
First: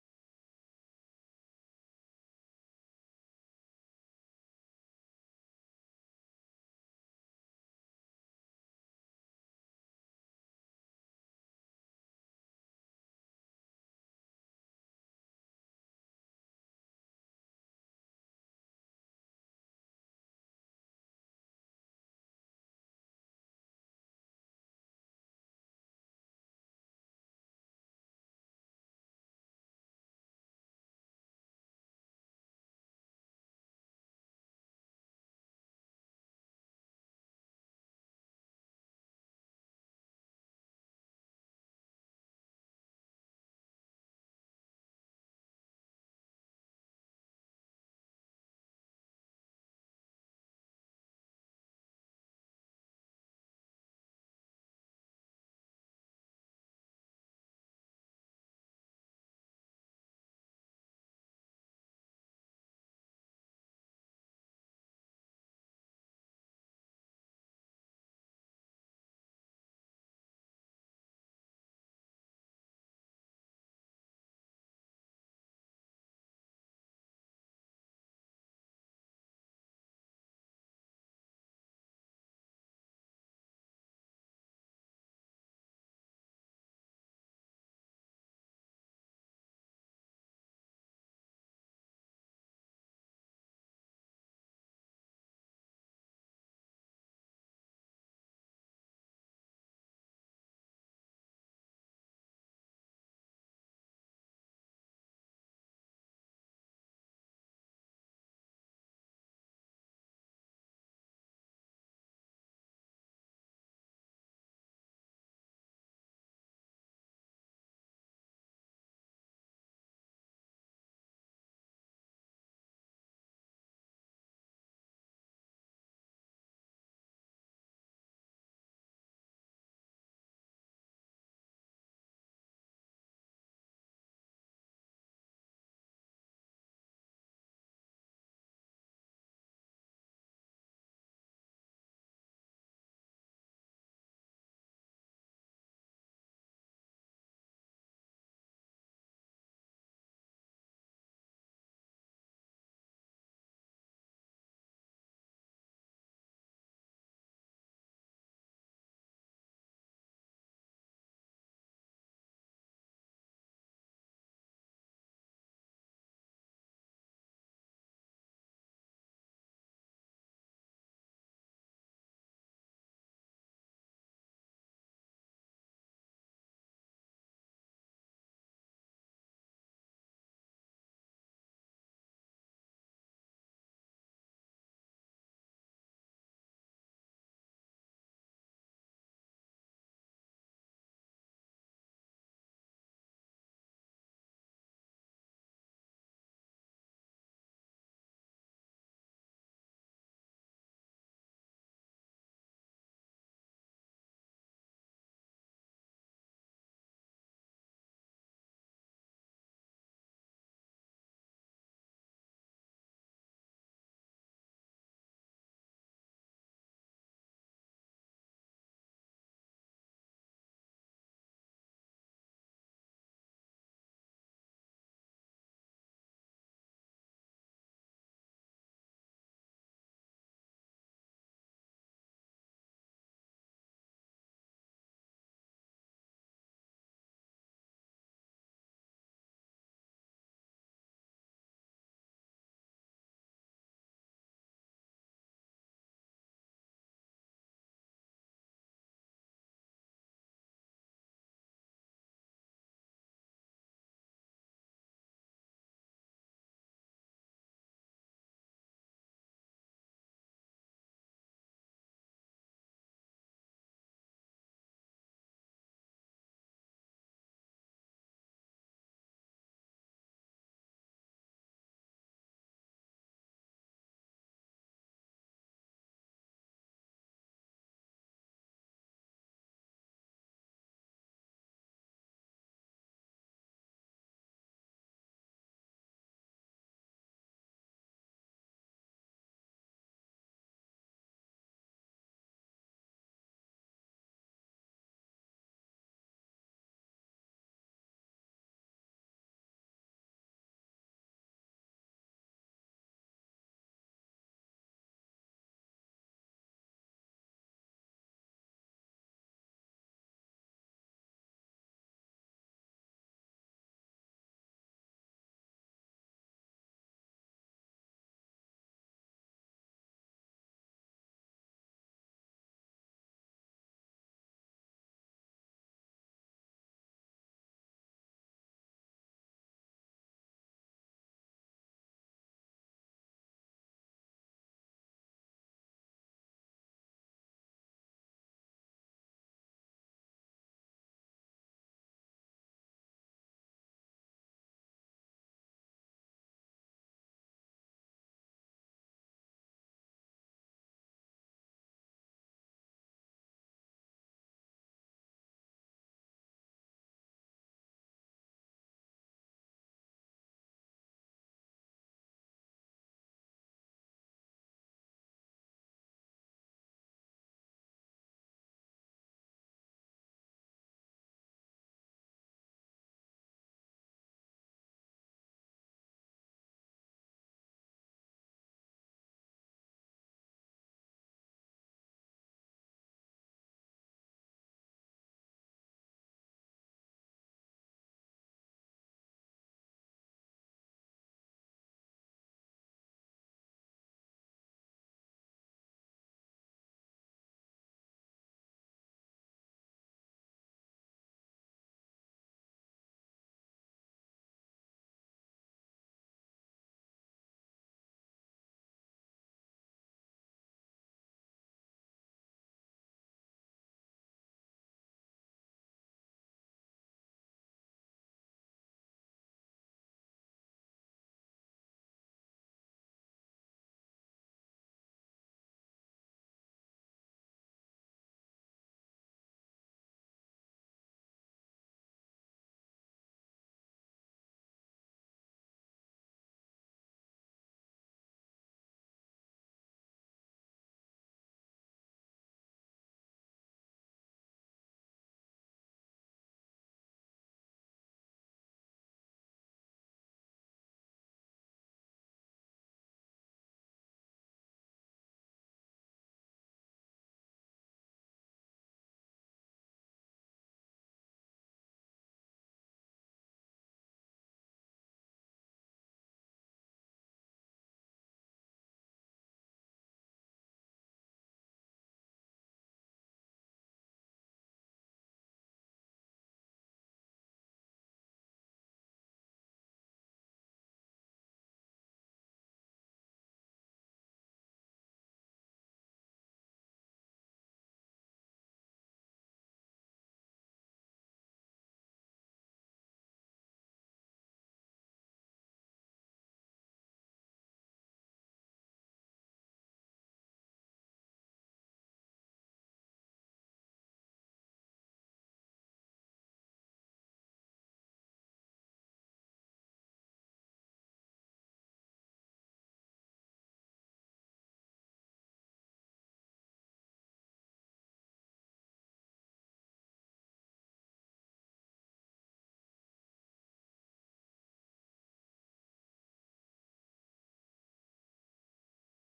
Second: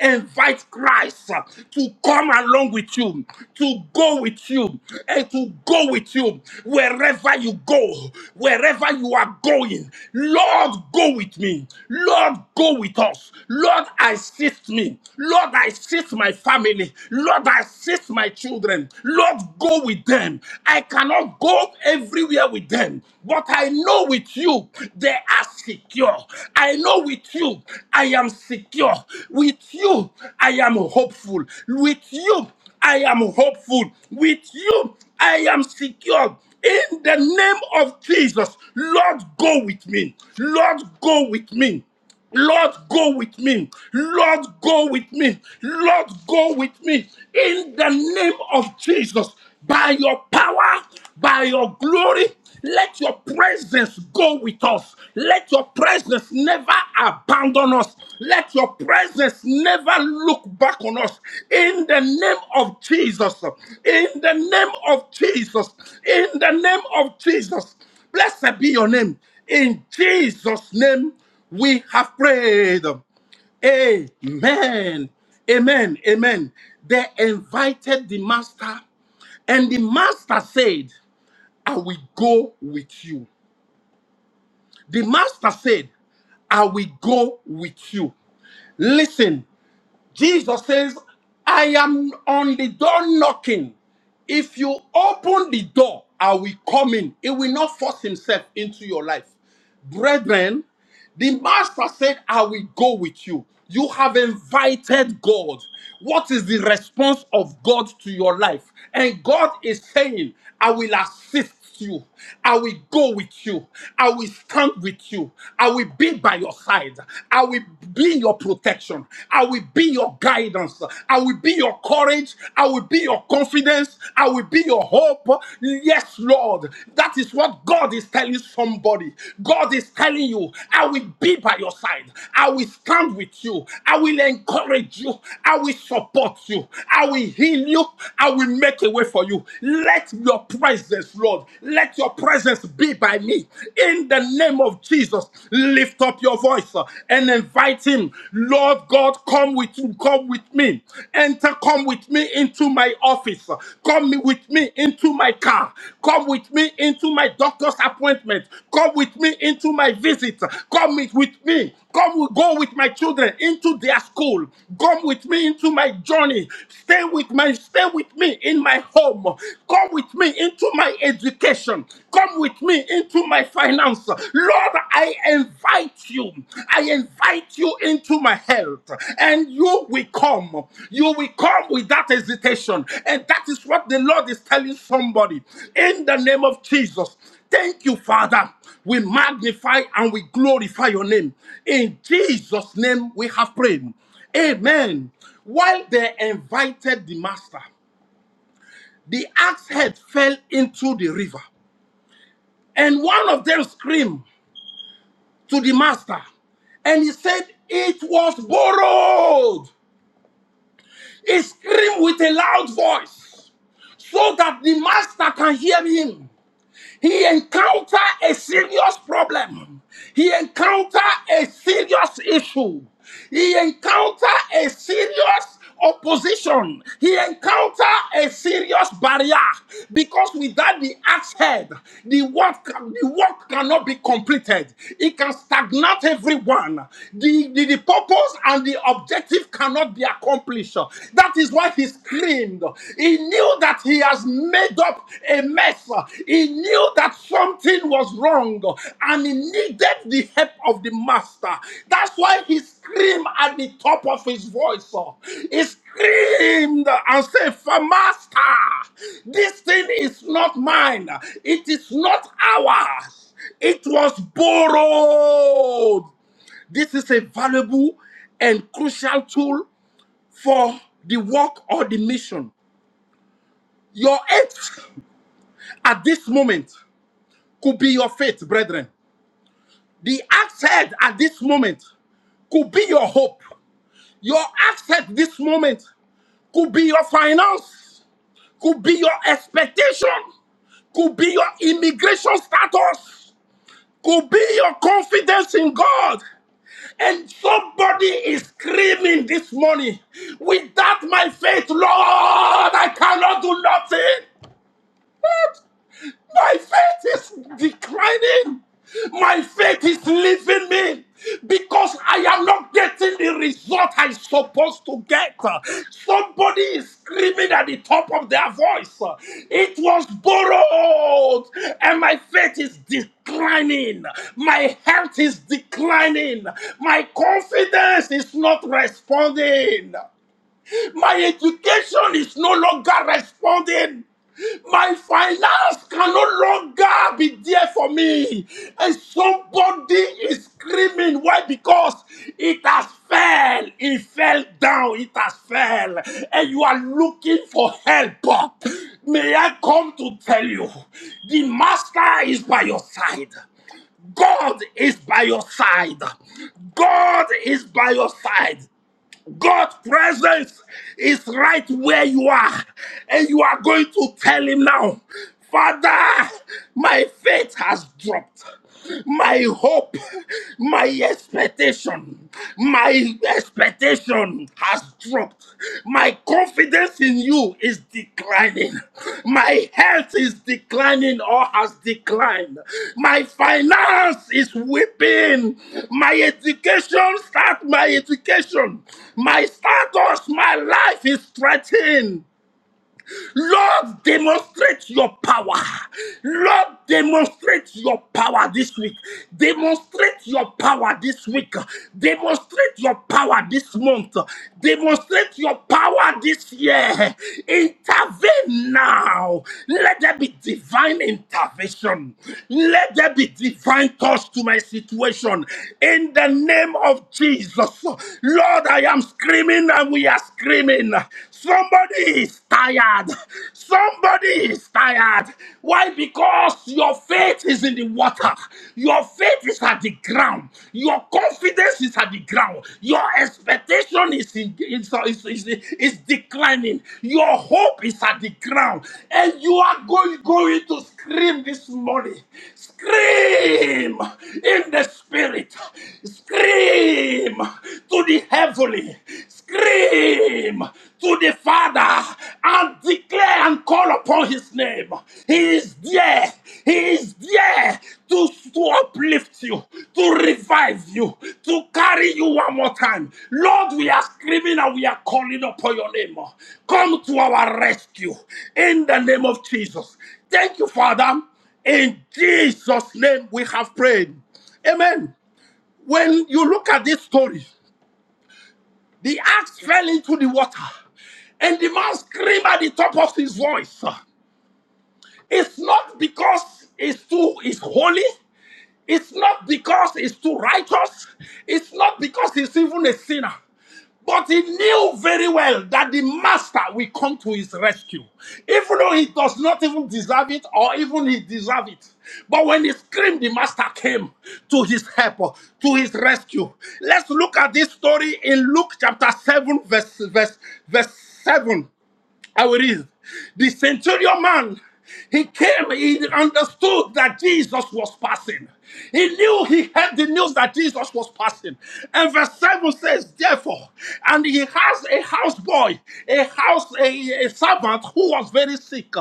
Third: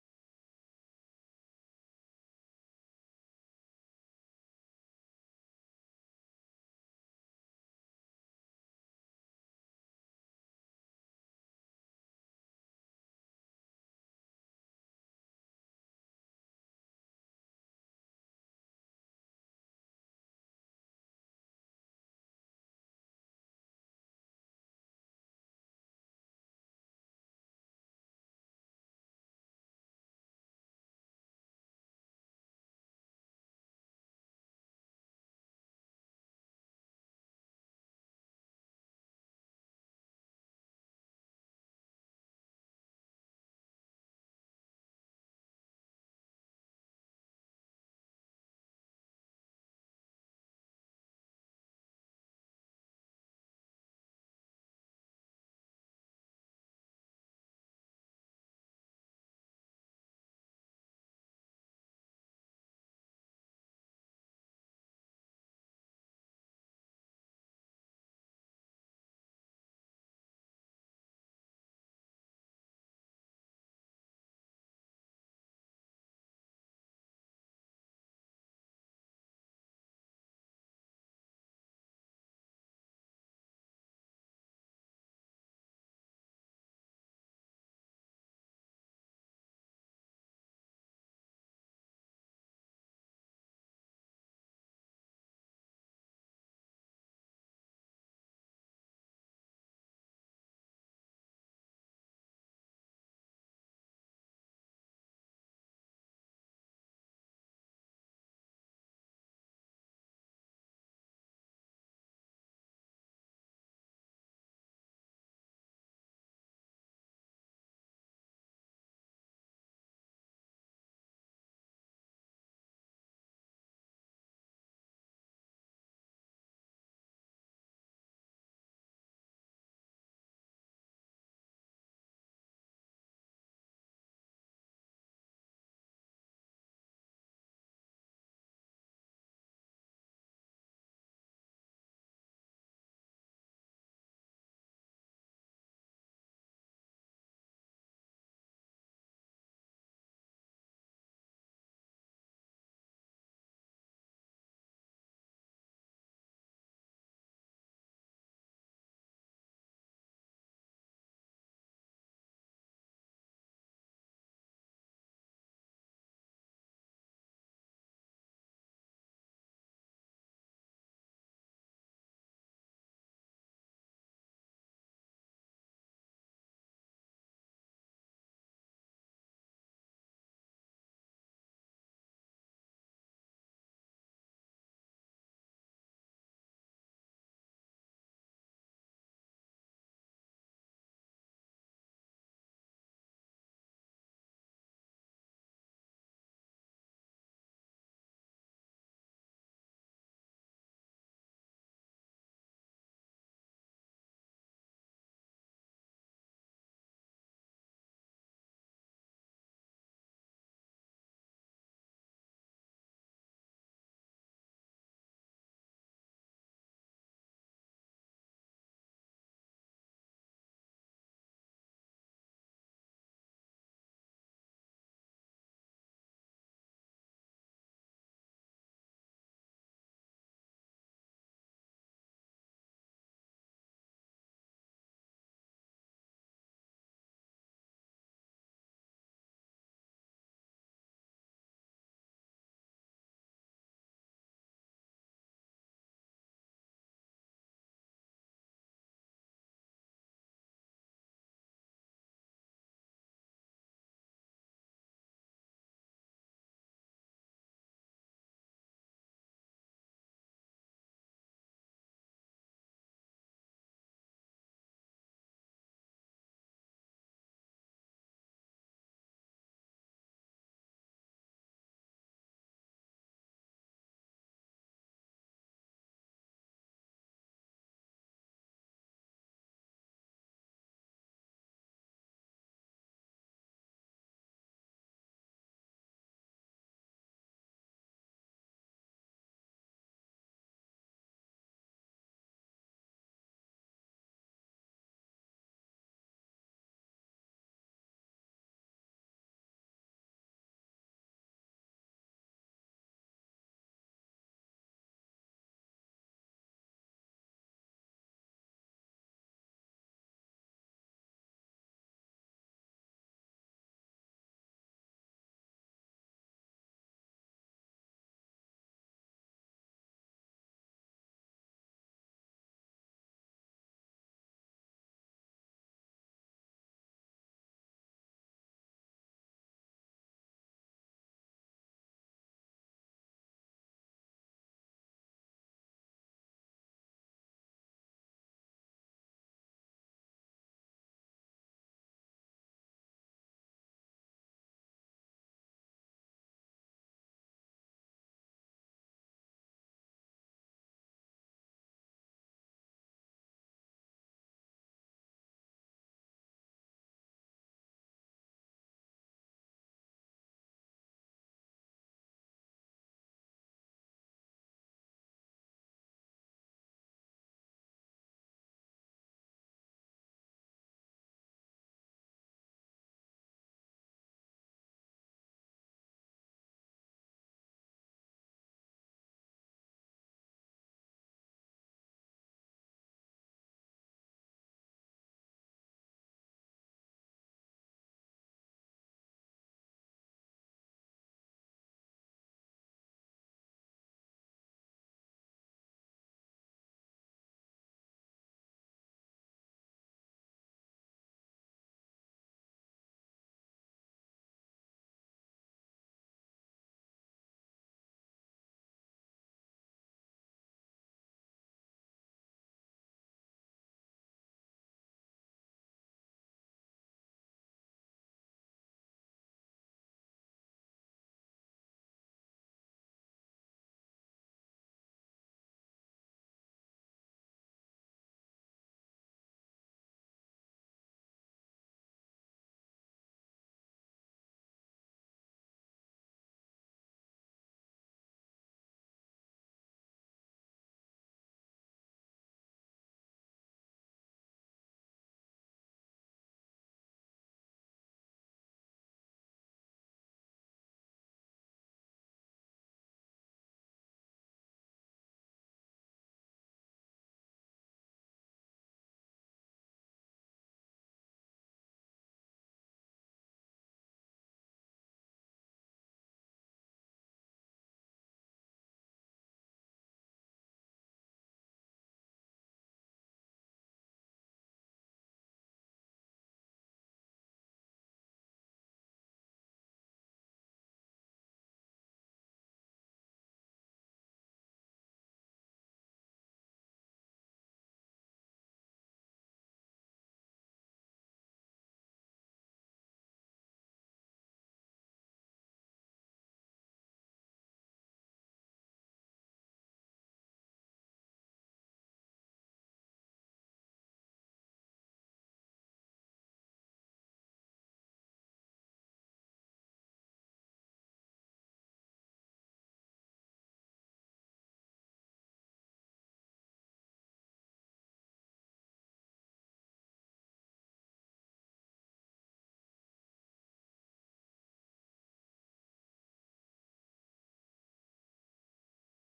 [SPEAKER 2] invite Christ to come along with you, to go with you, and to go with you wherever you go, wherever you are going. Lord, Lord, go with me. Lord, go with us. Lord, assist me. Lord, assist my family. Lord, assist my children. Lord, go with them. I cannot go everywhere with them, but I know with you they are secure. I know with you I am secure. With you I am hopeful. With you I am hopeful. With you, I am secure. In the name of Jesus, Lord, go with me. Lord, go with me. Lord, go with me. Lord, go with me. Lord, go with me. In the name of Jesus, by your power, by your glory. Let your presence go with us. Let your presence never abandon us. Let your presence never look back on us. In the name of Jesus. In the name of Jesus. In the name of Jesus. Blessed be your name. In Jesus' name, we have prayed. Amen. Amen. Amen. They invited the master and the master said, I will go with you. The master said, I will go with you. Listen, Jesus says, I am on the door knocking. If you open the door, I will come in. He will not force himself into your life. Brethren, the master said, I will go with you. You have invited God. What is the response of God to your life? And God is saying, I will assist you. I will go with you. I will stand with you. I will be by your side. I will be your protection. I will be your guidance. I will be your courage. I will be your confidence. I will be your hope. Yes, Lord. That is what God is telling somebody. God is telling you, I will be by your side. I will stand with you. I will encourage you. I will support you. I will heal you. I will make a way for you. Let your your presence, Lord. Let your presence be by me. In the name of Jesus, lift up your voice uh, and invite him. Lord God, come with You, come with me. Enter, come with me into my office. Come with me into my car. Come with me into my doctor's appointment. Come with me into my visit. Come with with me. Come go with my children into their school. Come with me into my journey. Stay with my stay with me in my home home. Come with me into my education. Come with me into my finance. Lord, I invite you. I invite you into my health. And you will come. You will come without hesitation. And that is what the Lord is telling somebody. In the name of Jesus. Thank you, Father. We magnify and we glorify your name. In Jesus' name we have prayed. Amen. While they invited the master, the axe head fell into the river, and one of them screamed to the master, and he said, It was borrowed. He screamed with a loud voice so that the master can hear him. He encountered a serious problem. He encountered a serious issue. He encountered a serious opposition. He encountered a serious barrier because without the axe head, the work, the work cannot be completed. It can stagnate everyone. The, the, the purpose and the objective cannot be accomplished. That is why he screamed. He knew that he has made up a mess. He knew that something was wrong and he needed the help of the master. That's why he screamed at the top of his voice. He screamed and said, "For Master, this thing is not mine. It is not ours. It was borrowed. This is a valuable and crucial tool for the work or the mission. Your eighth at this moment could be your faith, brethren. The axe head at this moment could be your hope. Your axe head this moment could be your finance, could be your expectation, could be your immigration status, could be your confidence in God. And somebody is screaming this morning, without my faith, Lord, I cannot do nothing. My faith is declining. My faith is leaving me because I am not getting the result I'm supposed to get. Somebody is screaming at the top of their voice. It was borrowed, and my faith is declining. My health is declining. My confidence is not responding. My education is no longer responding. My finance can no longer be there for me. And somebody is screaming. Why? Because it has fell. It fell down. It has fell. And you are looking for help. May I come to tell you the master is by your side. God is by your side. God is by your side. God's presence is right where you are, and you are going to tell Him now, Father, my faith has dropped. My hope, my expectation, my expectation has dropped. My confidence in you is declining. My health is declining or has declined. My finance is weeping. My education, start my education. My status, my life is threatened. Lord, demonstrate your power. Lord, demonstrate your power this week. Demonstrate your power this week. Demonstrate your power this month. Demonstrate your power this year. Intervene now. Let there be divine intervention. Let there be divine touch to my situation. In the name of Jesus. Lord, I am screaming and we are screaming screaming. Somebody is tired. Somebody is tired. Why? Because your faith is in the water. Your faith is at the ground. Your confidence is at the ground. Your expectation is, in, is, is, is, is declining. Your hope is at the ground. And you are going, going to scream this morning. Scream in the spirit. Scream to to the heavenly, scream to the Father and declare and call upon his name. He is there. He is there to, to uplift you, to revive you, to carry you one more time. Lord, we are screaming and we are calling upon your name. Come to our rescue in the name of Jesus. Thank you, Father. In Jesus' name we have prayed. Amen. When you look at this story, the axe fell into the water, and the man screamed at the top of his voice. It's not because it's too it's holy. It's not because he's too righteous, it's not because he's even a sinner. But he knew very well that the master will come to his rescue, even though he does not even deserve it or even he deserve it. But when he screamed, the master came to his help, to his rescue. Let's look at this story in Luke chapter 7, verse, verse, verse 7. I will read. The centurion man, he came, he understood that Jesus was passing. He knew he heard the news that Jesus was passing. And verse 7 says, Therefore, and he has a houseboy, a house, a, a servant who was very sick.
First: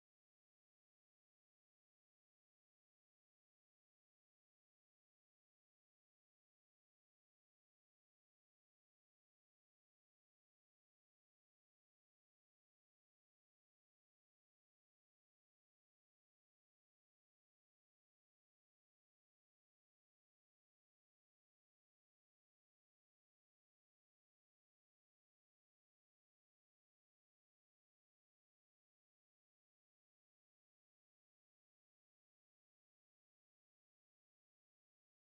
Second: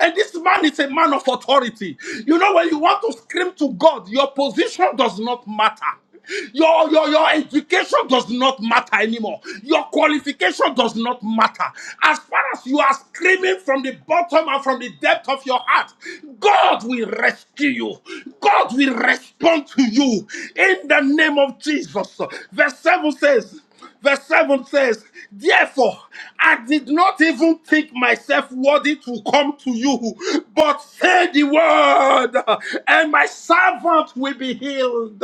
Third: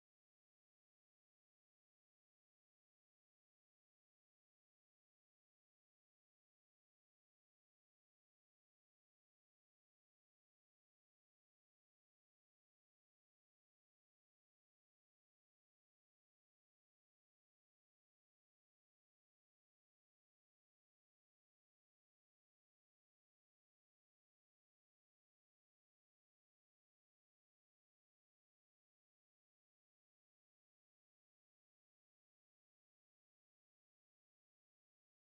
[SPEAKER 2] And this man is a man of authority. You know, when you want to scream to God, your position does not matter. Your, your, your education does not matter anymore. Your qualification does not matter. As far as you are screaming from the bottom and from the depth of your heart, God will rescue you. God will respond to you in the name of Jesus. Verse 7 says, Verse 7 says, Therefore, I did not even think myself worthy to come to you, but say the word, and my servant will be healed.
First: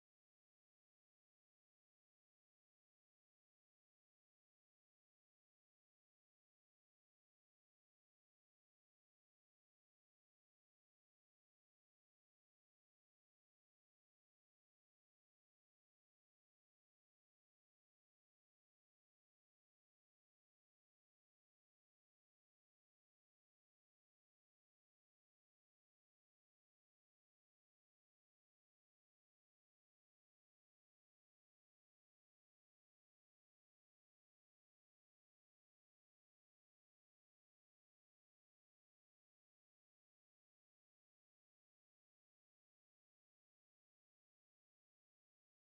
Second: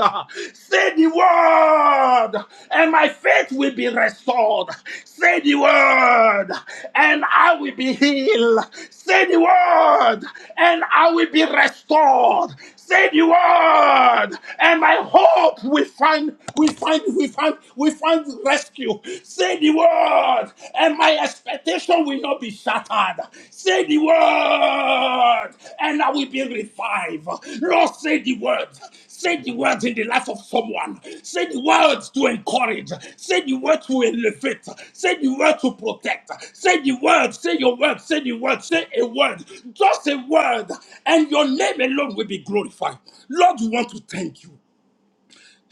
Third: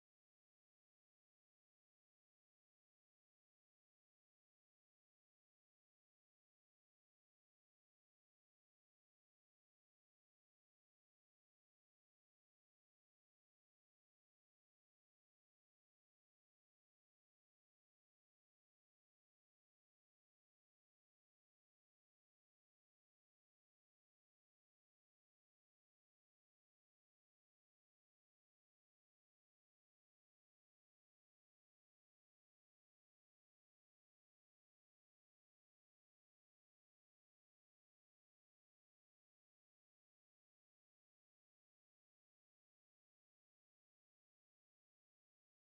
[SPEAKER 2] Say the word, and my faith will be restored. Say the word, and I will be healed. Say the word, and I will be restored. Said you word, and by hope we find, we find, we find, we find rescue. Say the word, and my expectation will not be shattered. Say the word, and I will be revived. Lord, say the word. Say the words in the life of someone. Say the words to encourage. Say the word to elevate. Say the word to protect. Say the word. Say your word. Say the word. Say a word. Just a word. And your name alone will be glorified. Lord, we want to thank you.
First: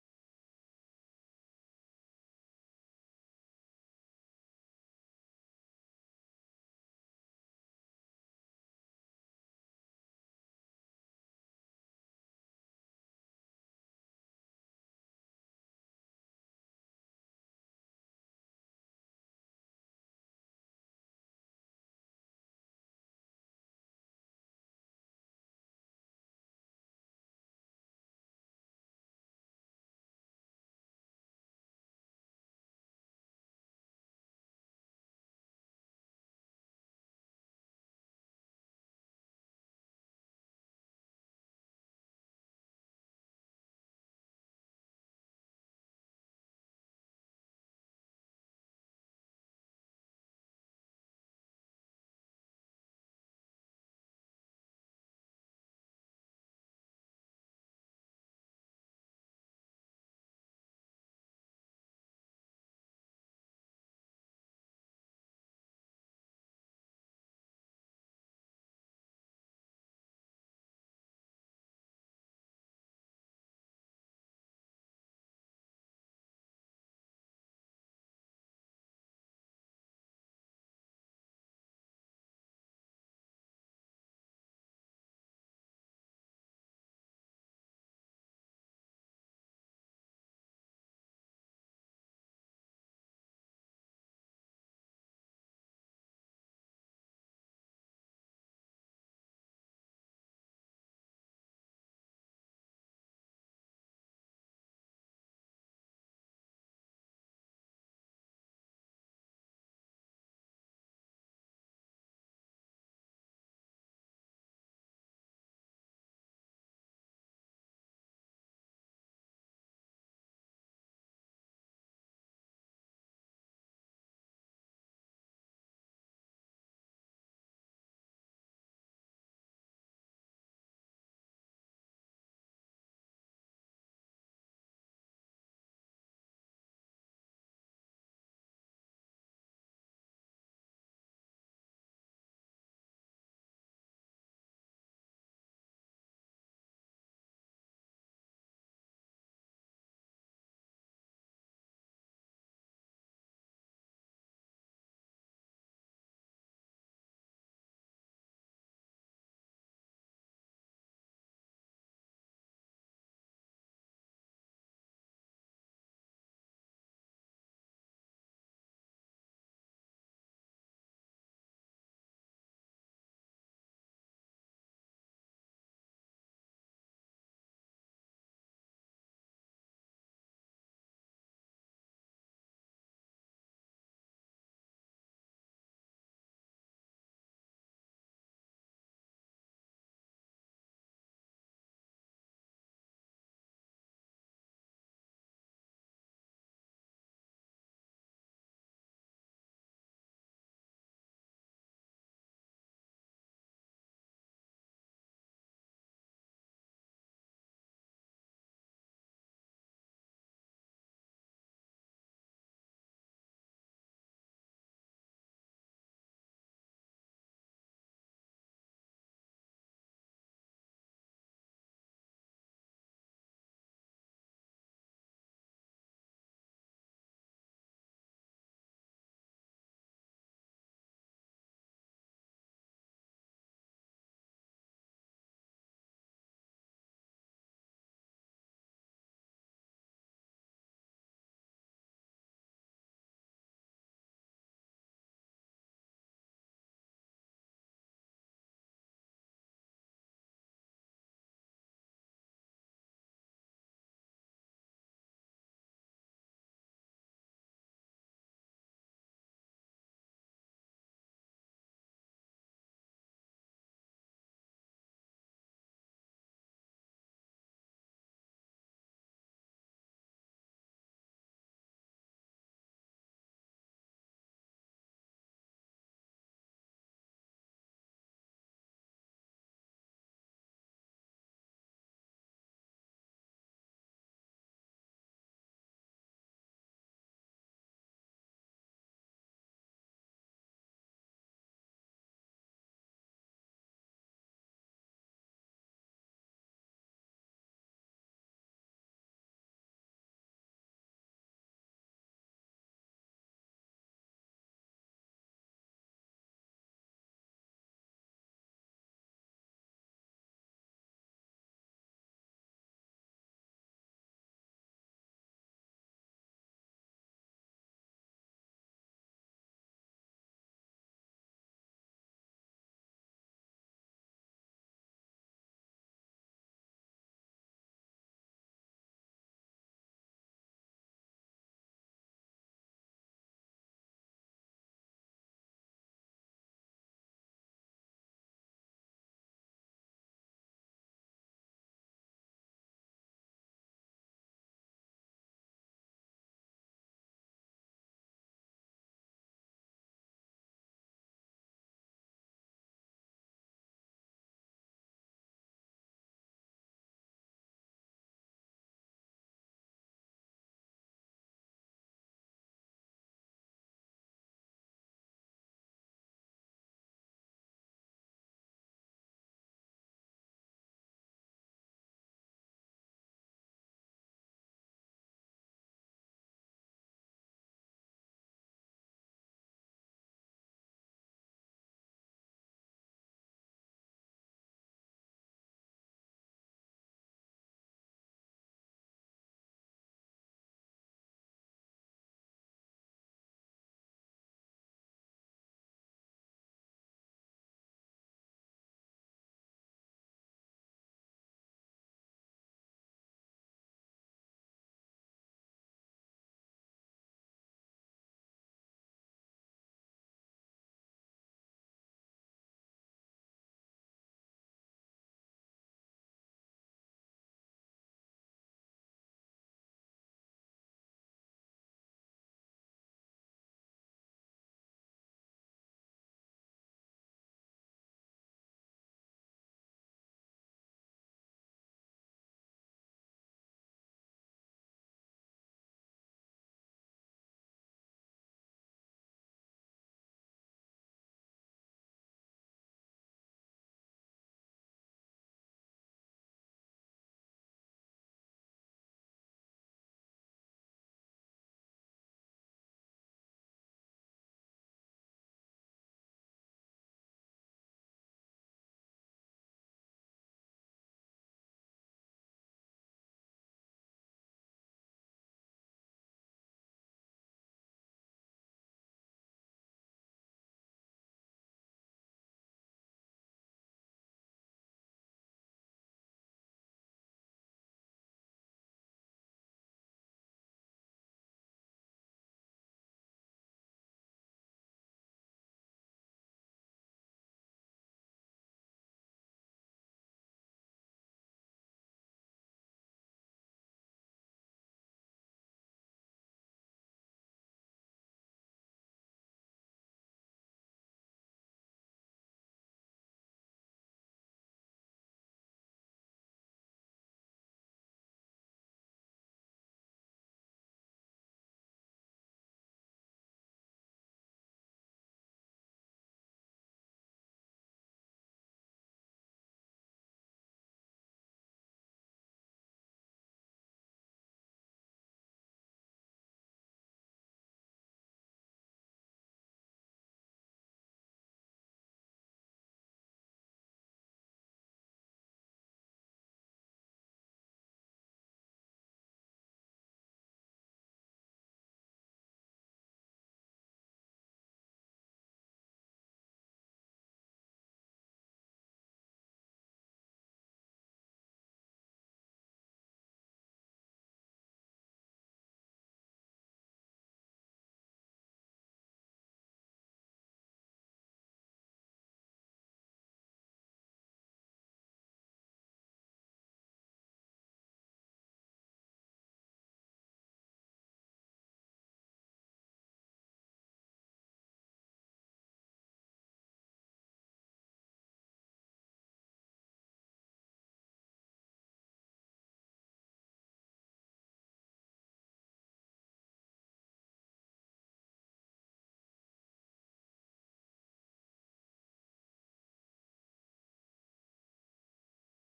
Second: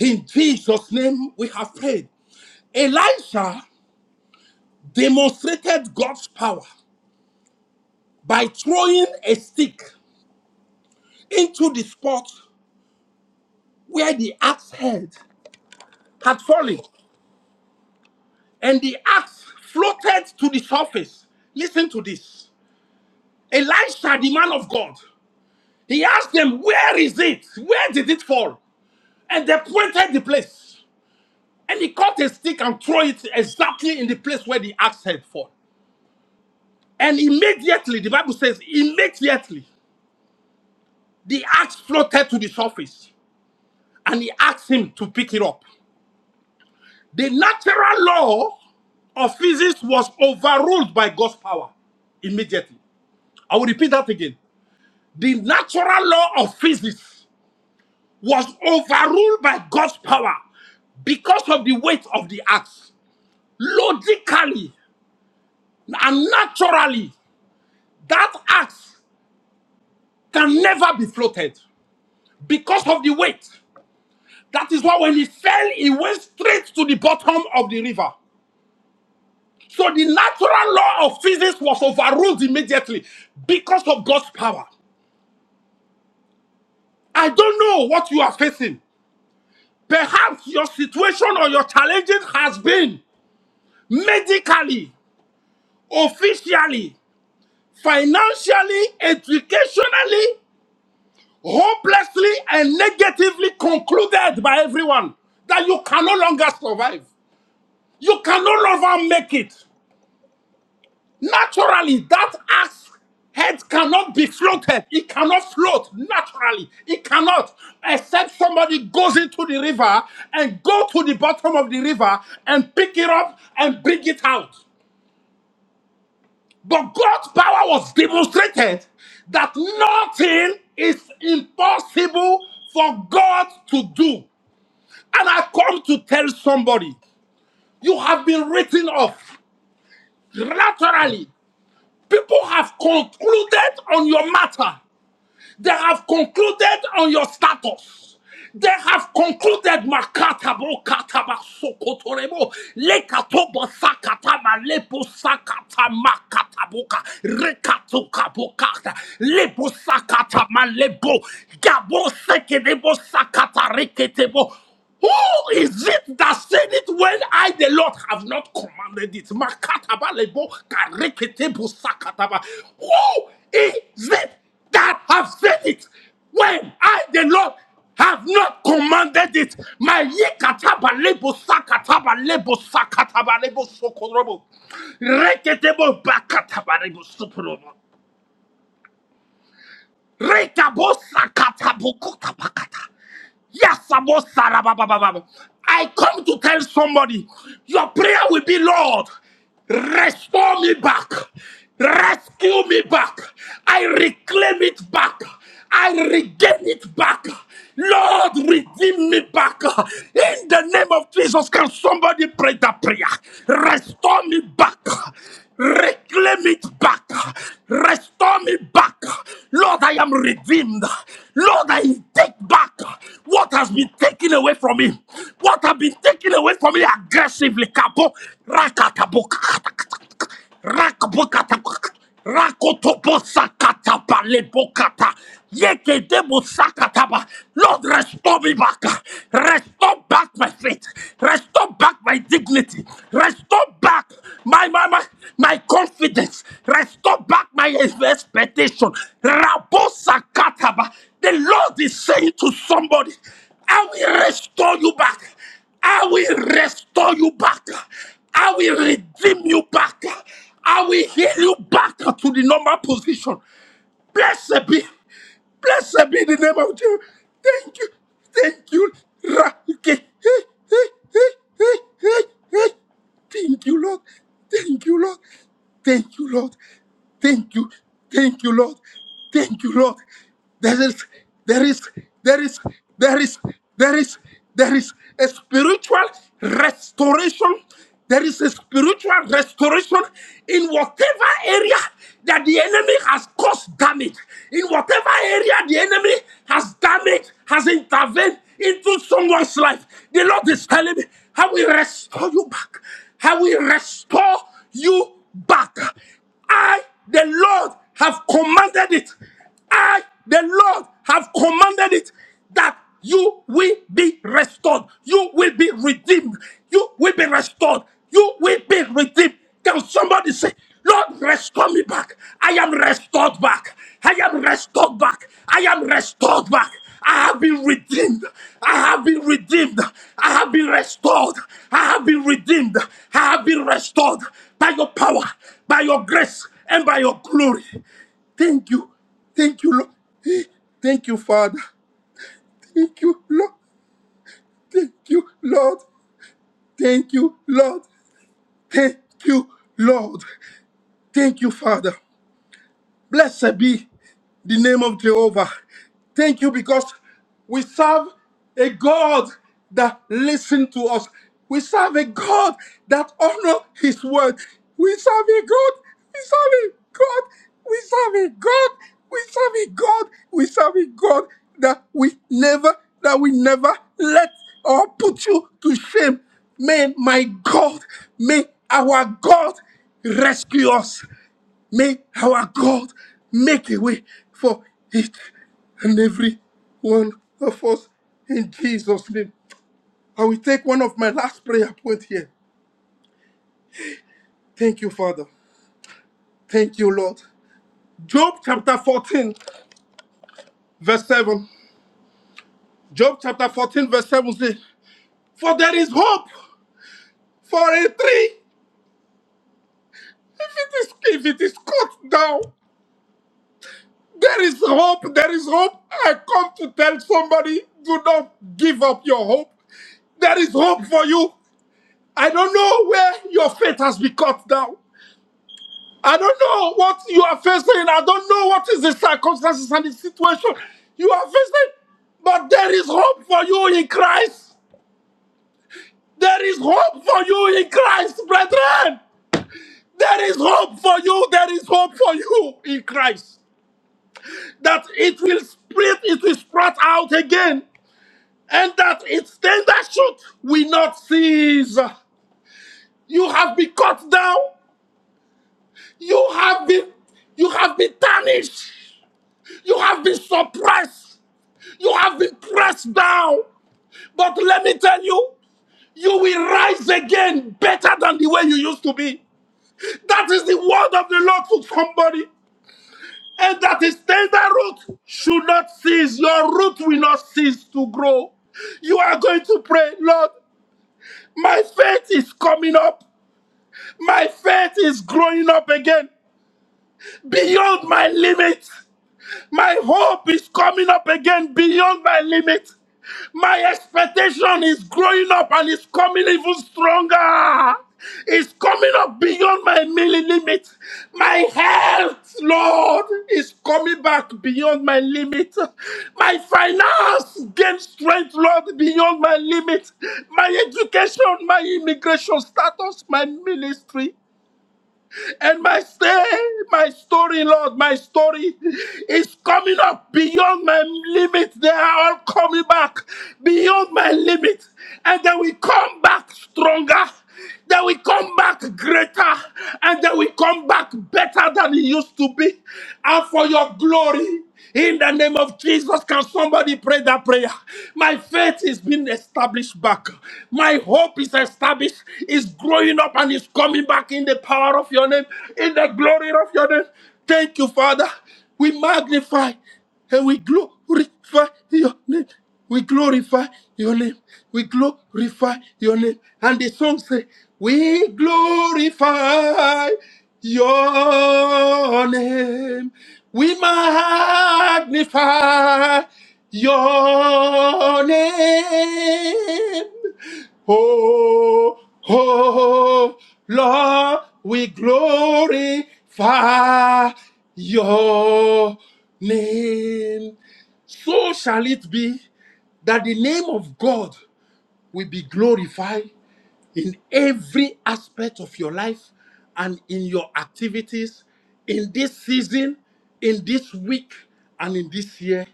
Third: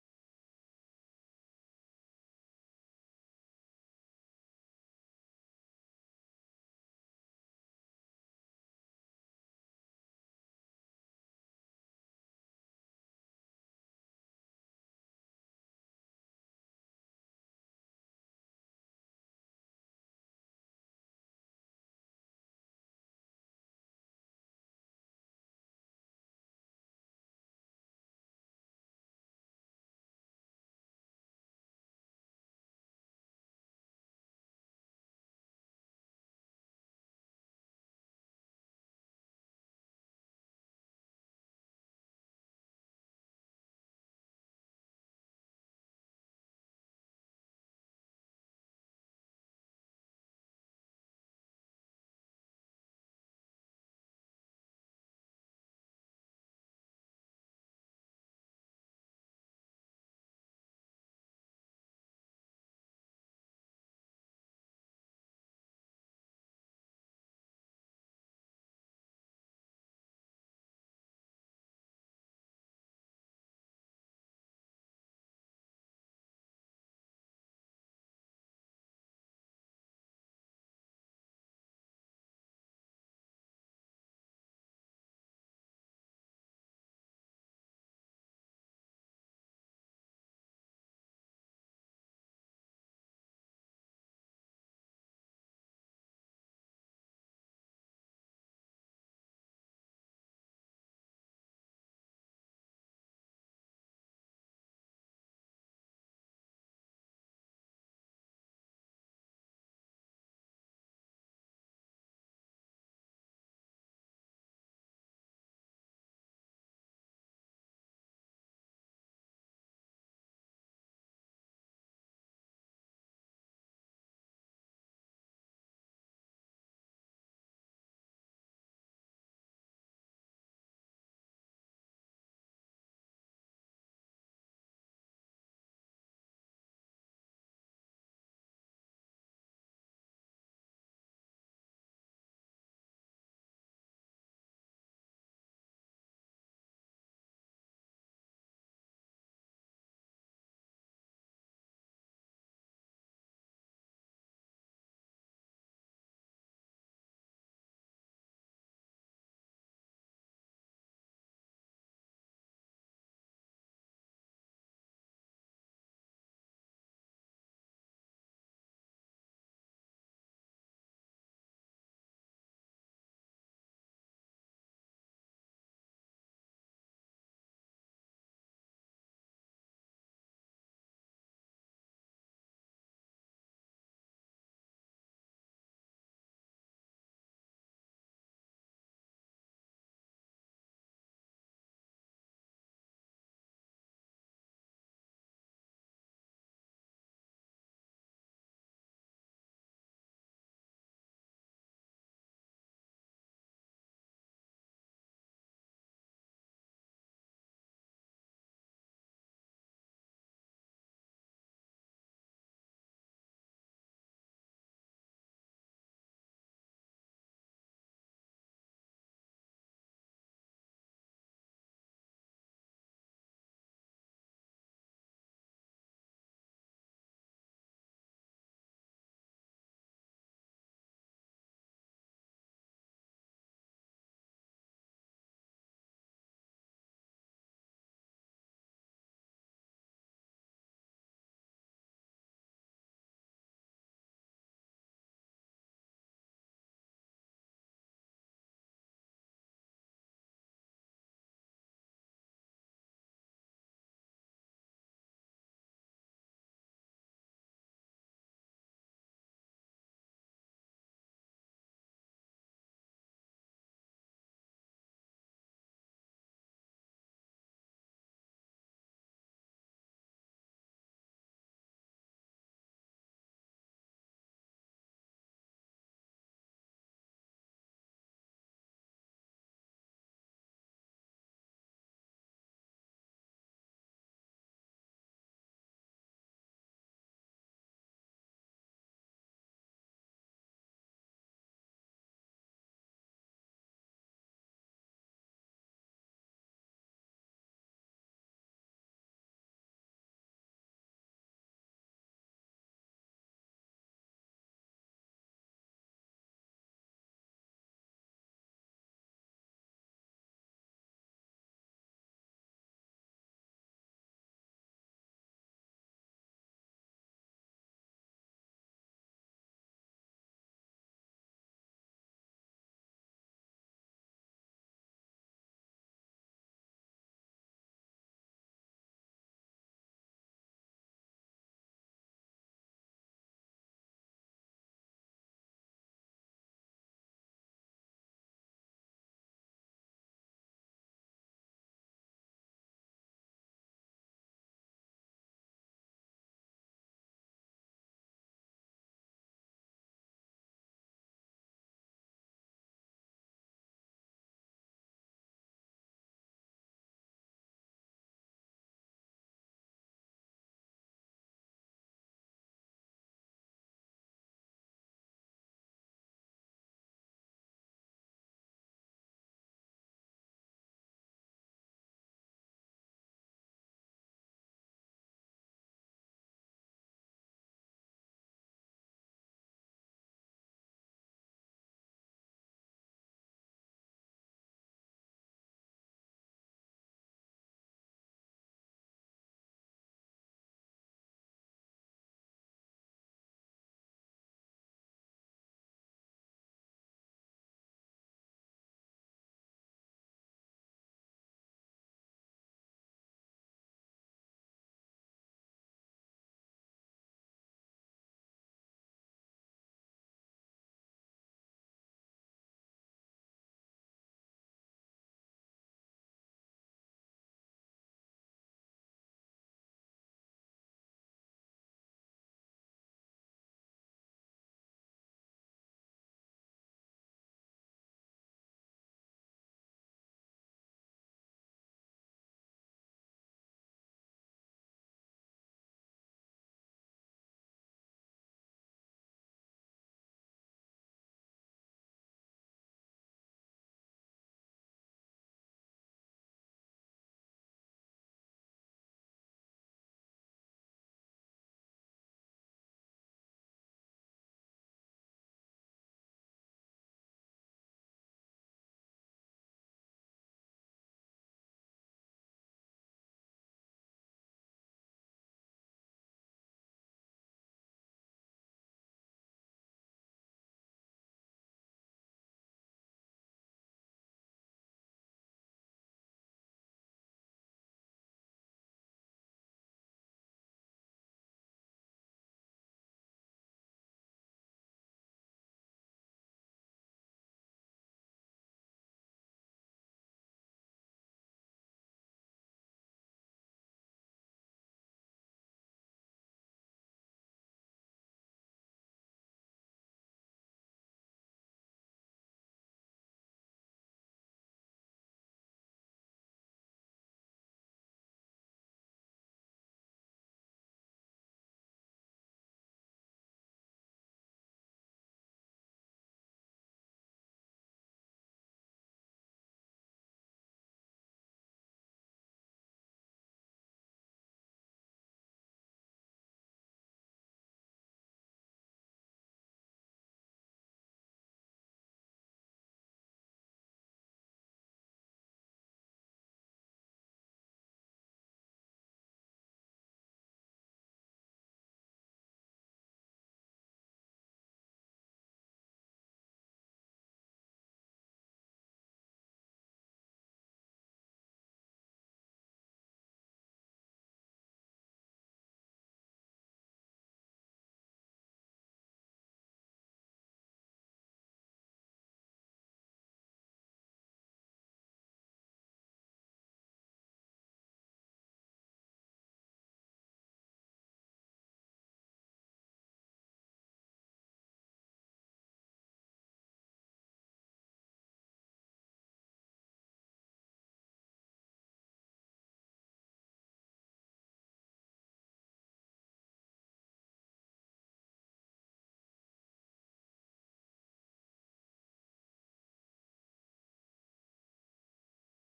[SPEAKER 2] In Jesus' name, we have prayed. Elisha demonstrated God's power by throwing a stick into the spot where the axe head had fallen. and the axe floated to the surface. Listen to this. Elisha, the man of God, he asked them, Where is it? Where did it fall? And they pointed the place. And he caught a stick and threw it exactly in the place where the axe had fallen. And immediately, the Bible says, immediately, the axe floated to the surface. And he asked him to pick it up. The natural law of physics was overruled by God's power immediately. I will repeat that again. the natural law of physics was overruled by God's power because of the weight of the axe. Logically and naturally, that axe can never be floated because of the weight. That is why when it fell, it went straight to the bottom of the river. So the natural law of physics was overruled immediately because of God's power. I don't know what you are facing. Perhaps your situation or your challenges has been. medically, officially, financially, educationally, hopelessly, and negatively concluded by everyone that you can no longer survive. You can no longer make it. Naturally, that axe head cannot be floated. It cannot float naturally. It cannot, except somebody goes into the river and go to the bottom of the river and pick it up and bring it out. But God's power was demonstrated that nothing is impossible for God to do. And I come to tell somebody, you have been written off laterally. People have concluded on your matter. They have concluded on your status. They have concluded makatabo kataba sokotorebo lekatobo sakatama lepo sakata makataboka rekato kabokata lepo sakata malebo gabo sekedebo sakata reketebo who is it that said it when I, the Lord, have not commanded it? Makatabalebo kareketebo sakataba. Who is it that have said it when I, the Lord, have not commanded it? My yekatabalebo sakatabalebo sakatabalebo sokorobo. Reketebo bakatabalebo sokorobo. Rekabosa katabukuta pakata. Yes, Abosa rababababa. I come to tell somebody your prayer will be, Lord, restore me back, rescue me back, I reclaim it back, I regain it back. Lord, redeem me back. In the name of Jesus, can somebody pray that prayer? Restore me back. Reclaim it back. Restore me back. Lord, I am redeemed. Lord, I take back what has been taken away from me. What has been taken away from me aggressively. Kabo, rakatabo. Rakabokata. Rakotobosakata palebokata. Yekedebosakataba. Lord, restore me back. Restore back my faith. Restore back my dignity. Restore back my my my, my confidence. Restore back my expectation. Rabosakataba. The Lord is saying to somebody, I will restore you back. I will restore you back. I will redeem you back. I will heal you back to the normal position. Blessed be. Blessed be the name of Jesus. Thank you. Thank you. Ra- ke- eh, eh, eh, eh, eh, eh. Thank you, Lord. Thank you, Lord. Thank you, Lord. Thank you. Thank you, Lord. Thank you, Lord. There is, there is, there is, there is, there is, there is a spiritual restoration. There is a spiritual restoration in whatever area that the enemy has caused damage, in whatever area the enemy has damaged, has intervened into someone's life. The Lord is telling me, I will restore you back. I will restore you back. I, the Lord, have commanded it. I, the Lord, have commanded it that you will be restored. You will be redeemed. You will be restored. You will be redeemed. Can somebody say, Lord, restore me back? I am restored back. I am restored back. I am restored back. I have been redeemed. I have been redeemed. I have been restored. I have been redeemed. I have been restored by your power, by your grace, and by your glory. Thank you. Thank you, Lord. Thank you, Father. Thank you, Lord. Thank you, Lord. Thank you, Lord. Thank you, Lord. Thank you, Father. Blessed be the name of Jehovah. Thank you because we serve a God that listens to us. We serve a God that honors his word. We serve a God. We serve a God. We serve a God. We serve a God. We serve a God that we never, that we never let or put you to shame. May my God, may our God rescue us. May our God make a way for each and every one of us in Jesus' name. I will take one of my last prayer point here. Thank you, Father. Thank you, Lord. Job chapter 14, verse 7. Job chapter 14, verse 7 says, For there is hope for a tree. If it is if it is cut down, there is hope. There is hope. I come to tell somebody, do not give up your hope. There is hope for you. I don't know where your faith has been cut down. I don't know what you are facing. I don't know what is the circumstances and the situation you are facing. But there is hope for you in Christ. There is hope for you in Christ, brethren. There is hope for you. There is hope for you in Christ. That it will spread, it will sprout out again, and that its tender shoot will not cease. You have been cut down. You have been you have been tarnished. You have been suppressed. You have been pressed down. But let me tell you, you will rise again better than the way you used to be. That is the word of the Lord to somebody. And that is tender root should not cease. Your root will not cease to grow. You are going to pray, Lord, my faith is coming up. My faith is growing up again beyond my limits. My hope is coming up again beyond my limit. My expectation is growing up and it's coming even stronger. It's coming up beyond my mili- limit. My health, Lord, is coming back beyond my limit. My finance gain strength, Lord, beyond my limit. My education, my immigration status, my ministry. And my stay, my story, Lord, my story is coming up beyond my limit. They are all coming back beyond my limit. And they will come back stronger. They will come back greater. And they will come back better than it used to be. And for your glory. In the name of Jesus, can somebody pray that prayer? My faith is being established back. My hope is established, is growing up and is coming back in the power of your name, in the glory of your name. Thank you, Father. We magnify and we glorify glorify your name. We glorify your name. We glorify your name. And the song say, We glorify your name. We magnify your name. Oh, oh, Lord, we glorify your name. So shall it be that the name of God will be glorified in every aspect of your life and in your activities in this season, in this week, and in this year.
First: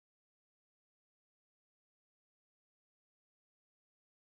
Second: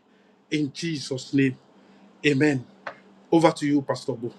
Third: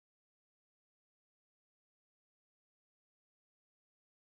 [SPEAKER 2] In Jesus' name, amen. Over to you, Pastor Bo.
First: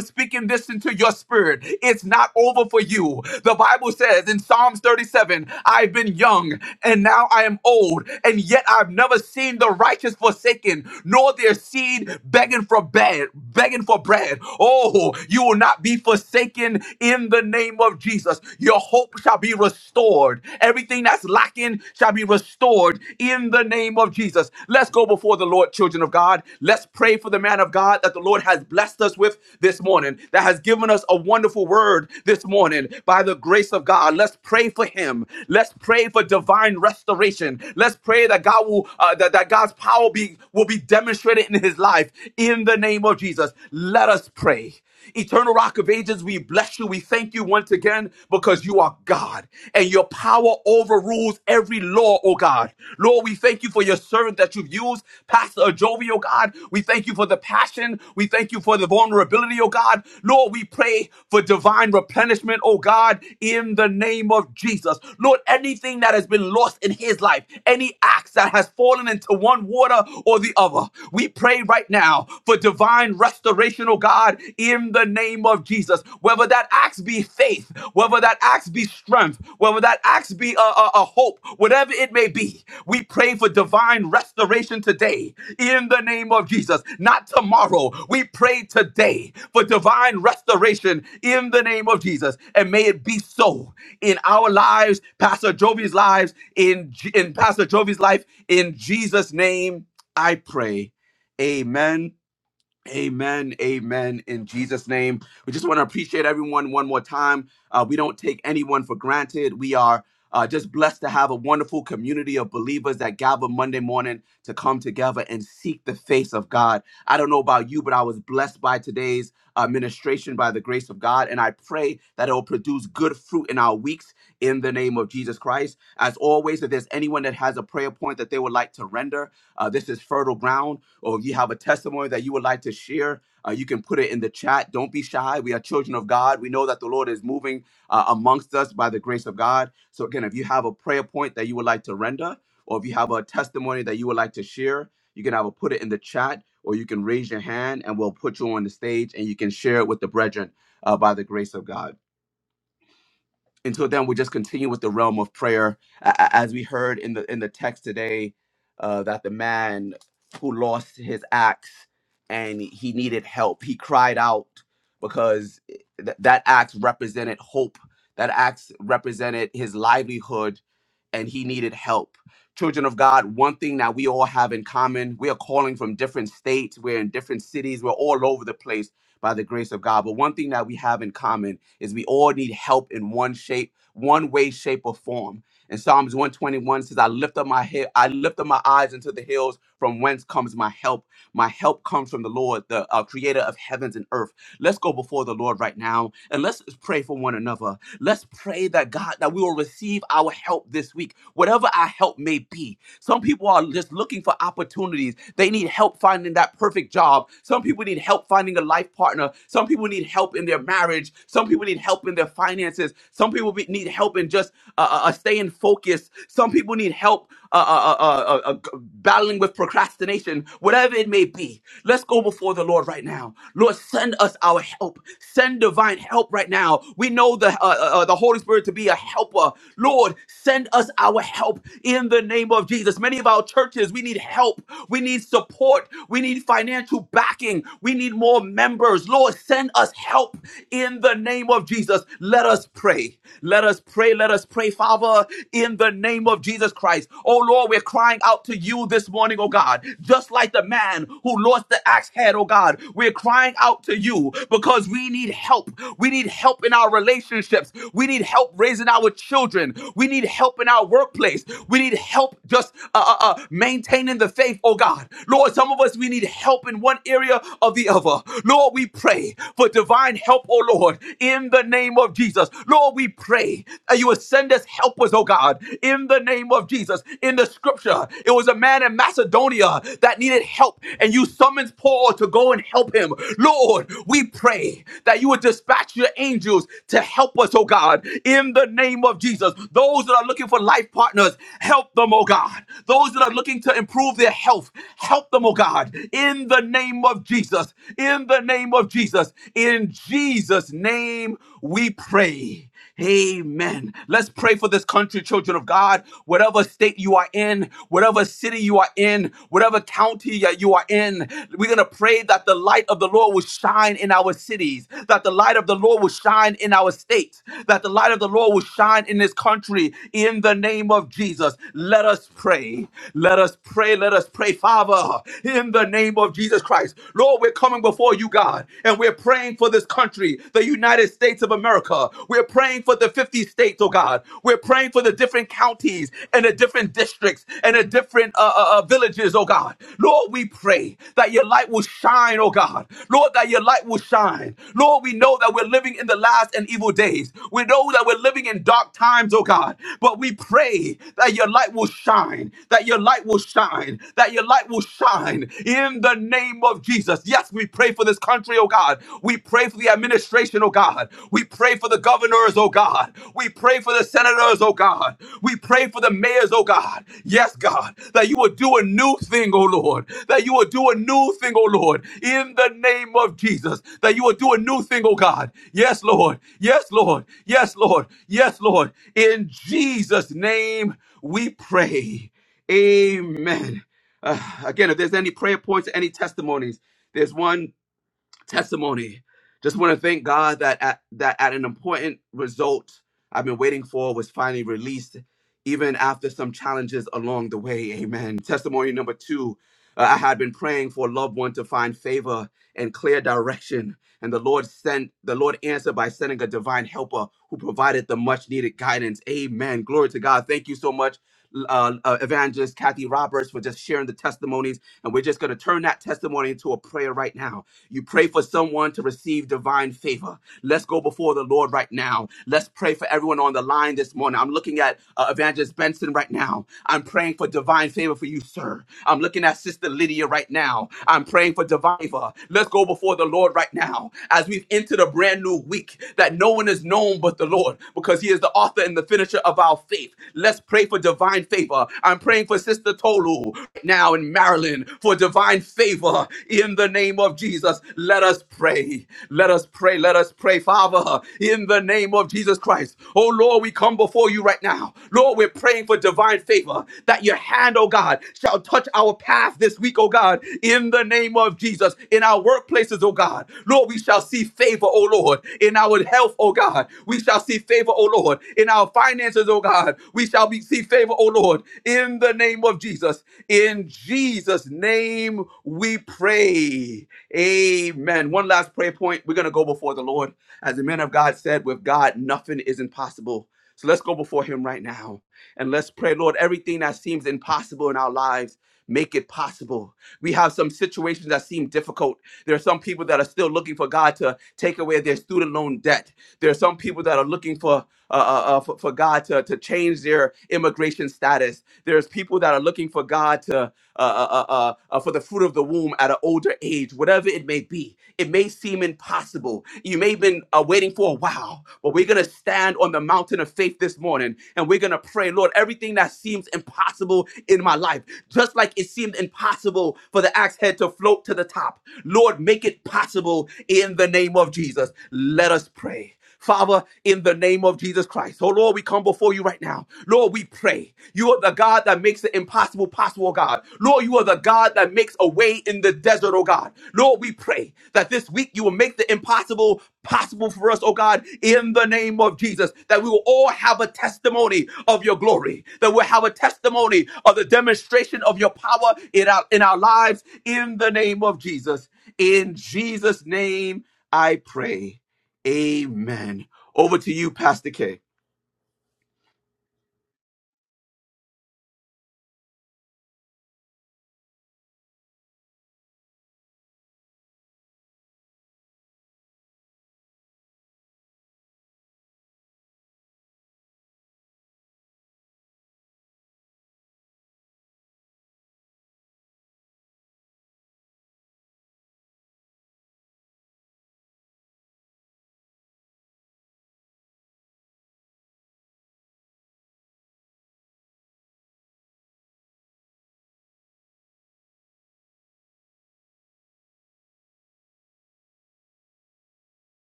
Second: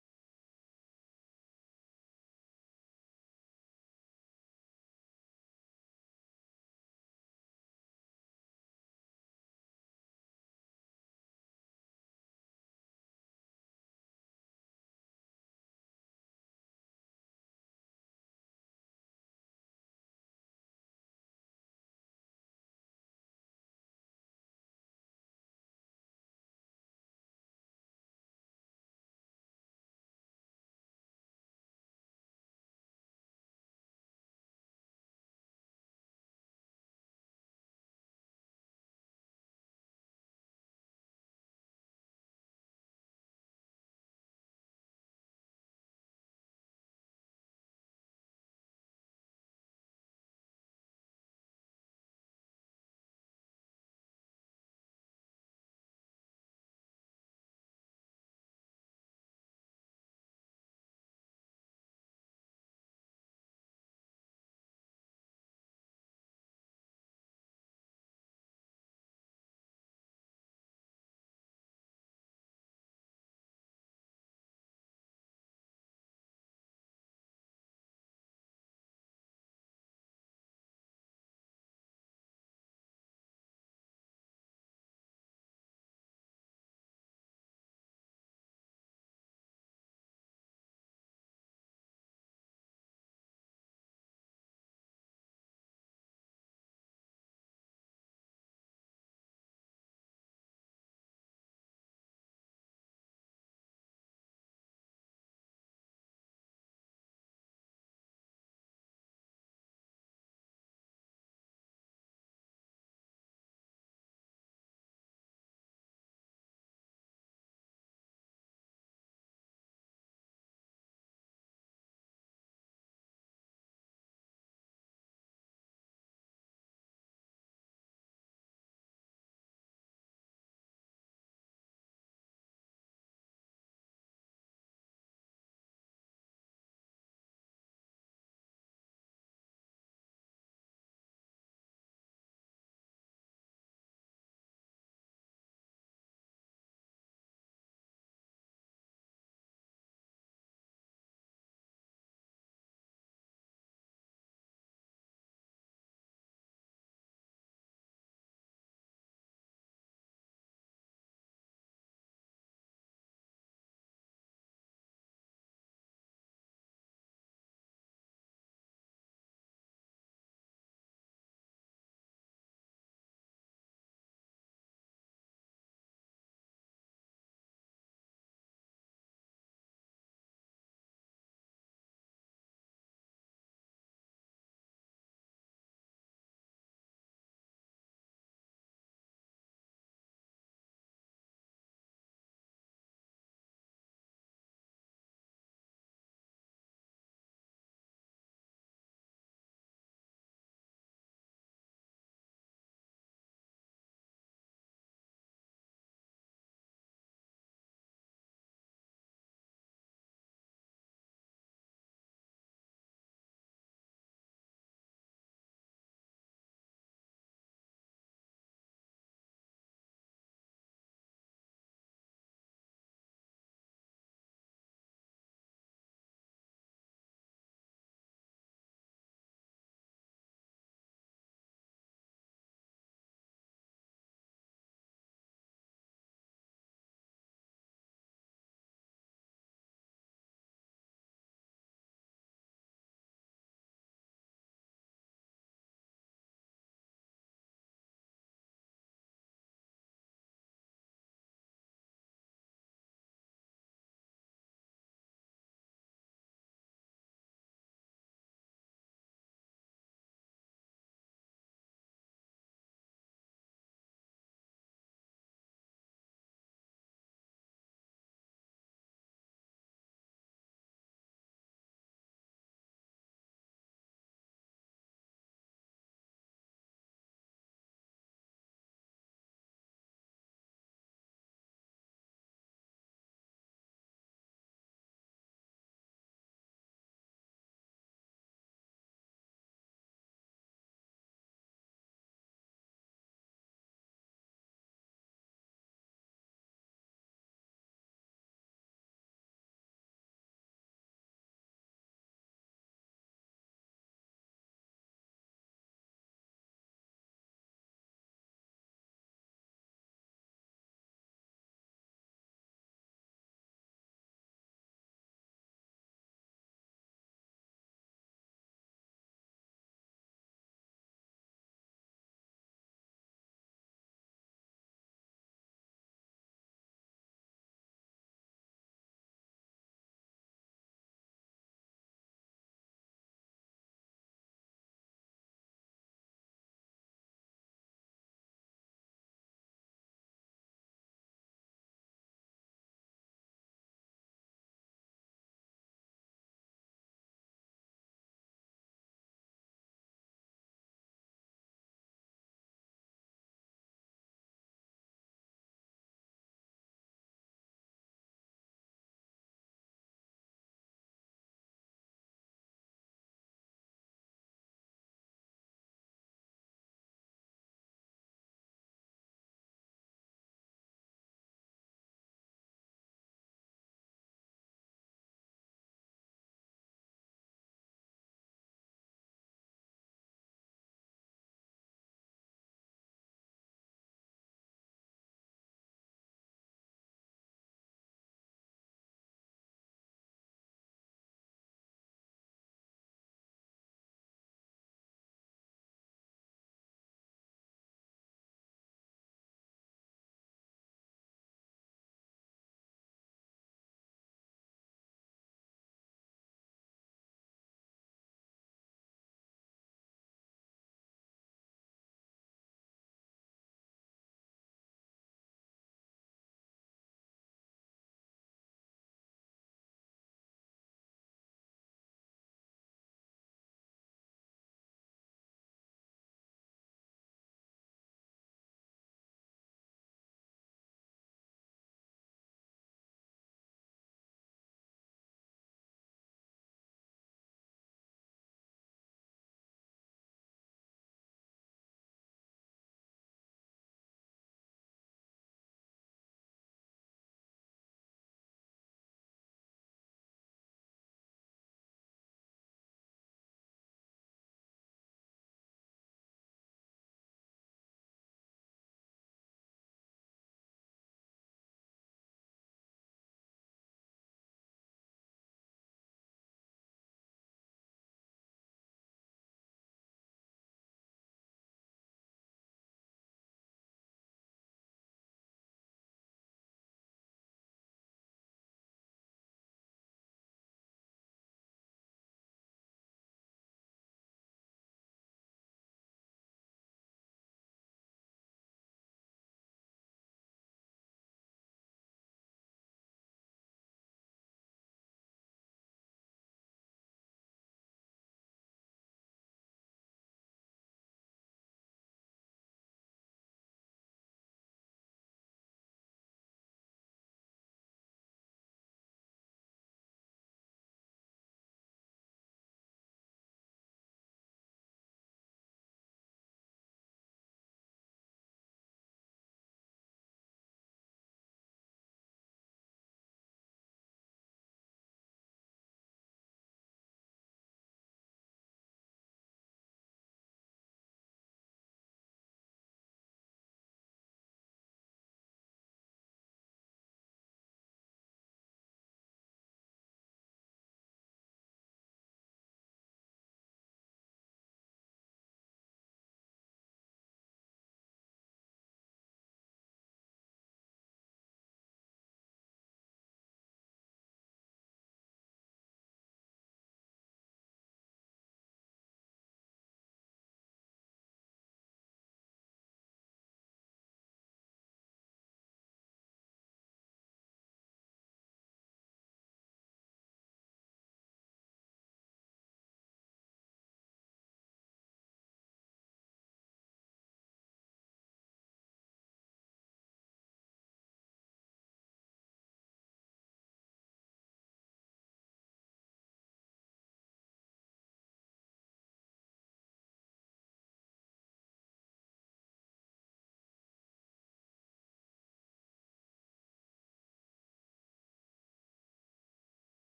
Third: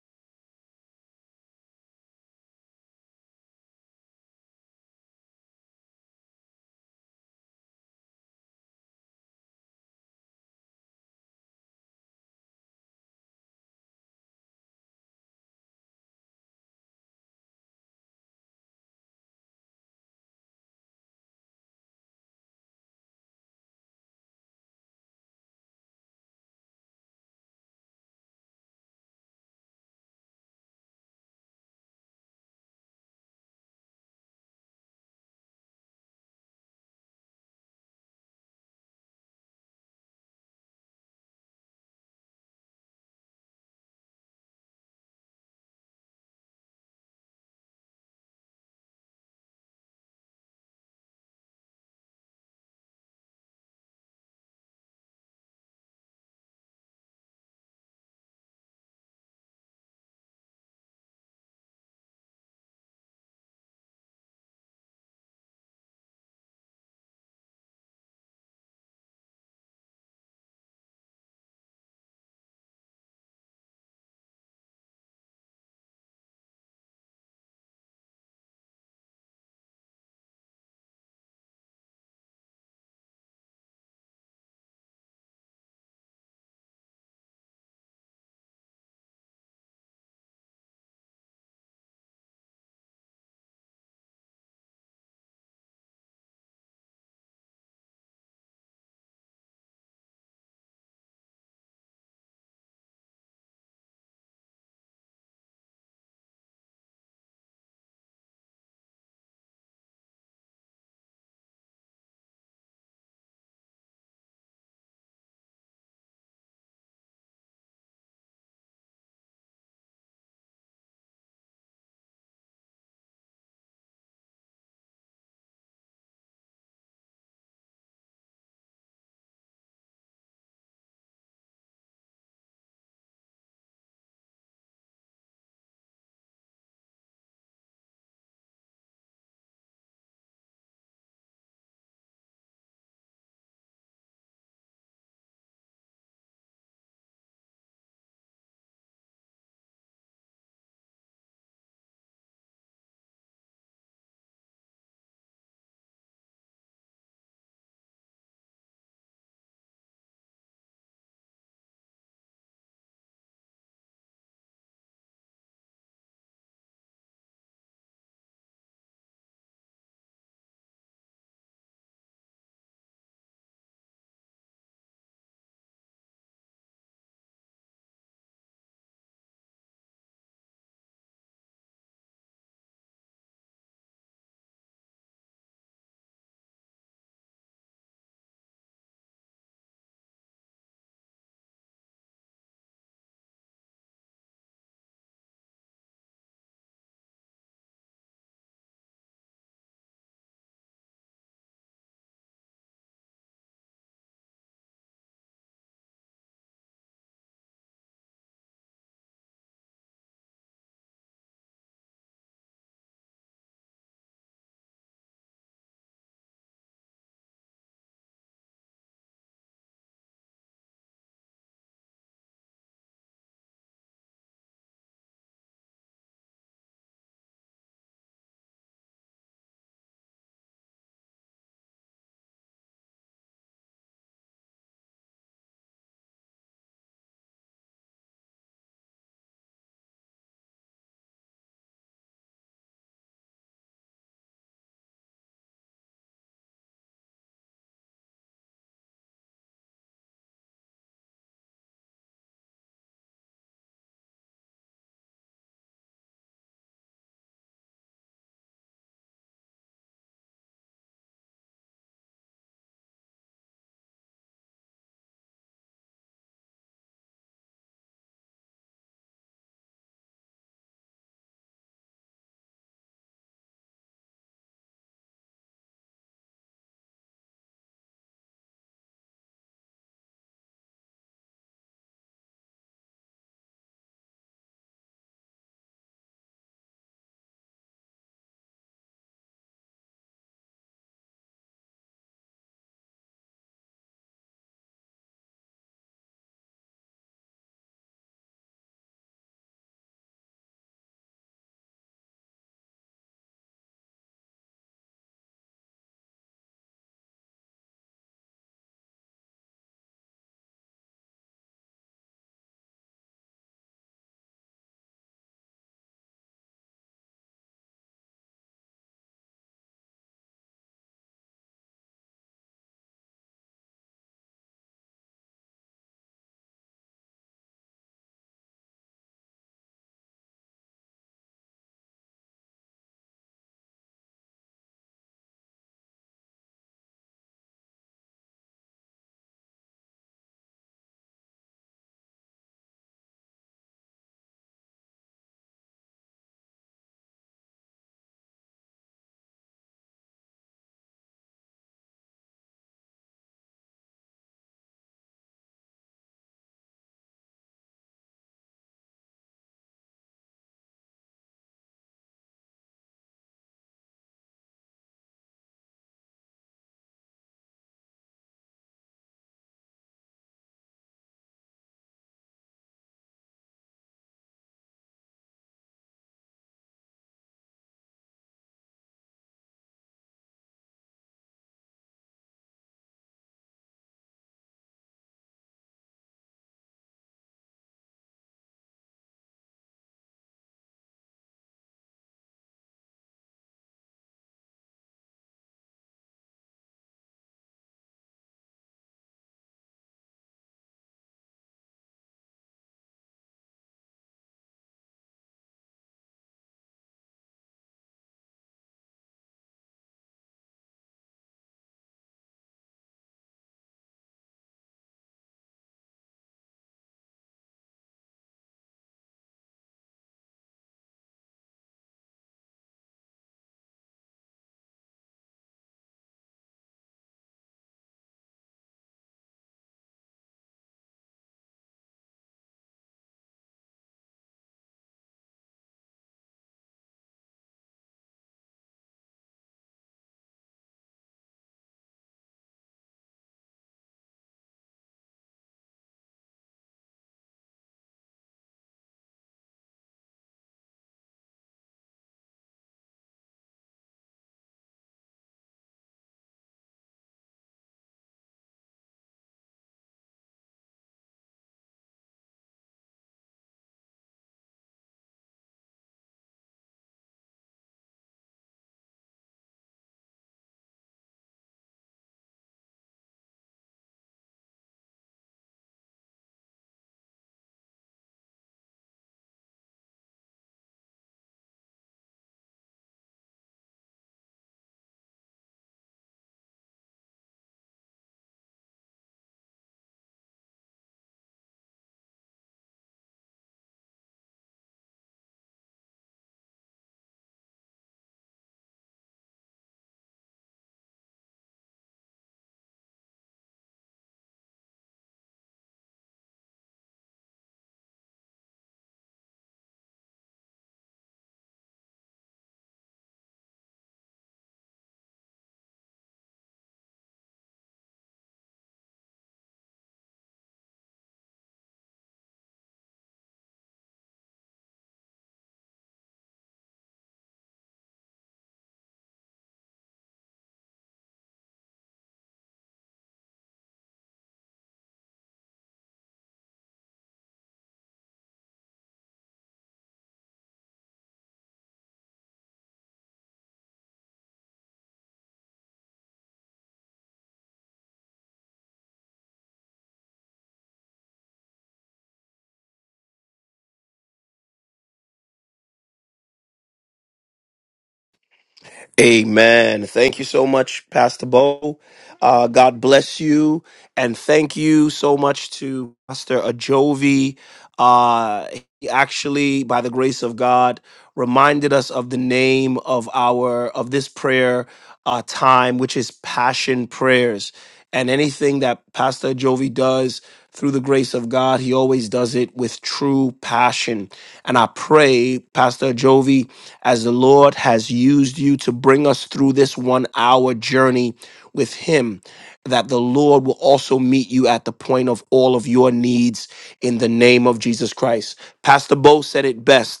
[SPEAKER 3] Amen. Thank you so much, Pastor Bo. Uh, God bless you. And thank you so much to Pastor Ajovi. Uh, he actually, by the grace of God, reminded us of the name of our of this prayer uh, time, which is passion prayers. And anything that Pastor Jovi does through the grace of God, he always does it with true passion. And I pray, Pastor Jovi, as the Lord has used you to bring us through this one hour journey with him, that the Lord will also meet you at the point of all of your needs in the name of Jesus Christ. Pastor Bo said it best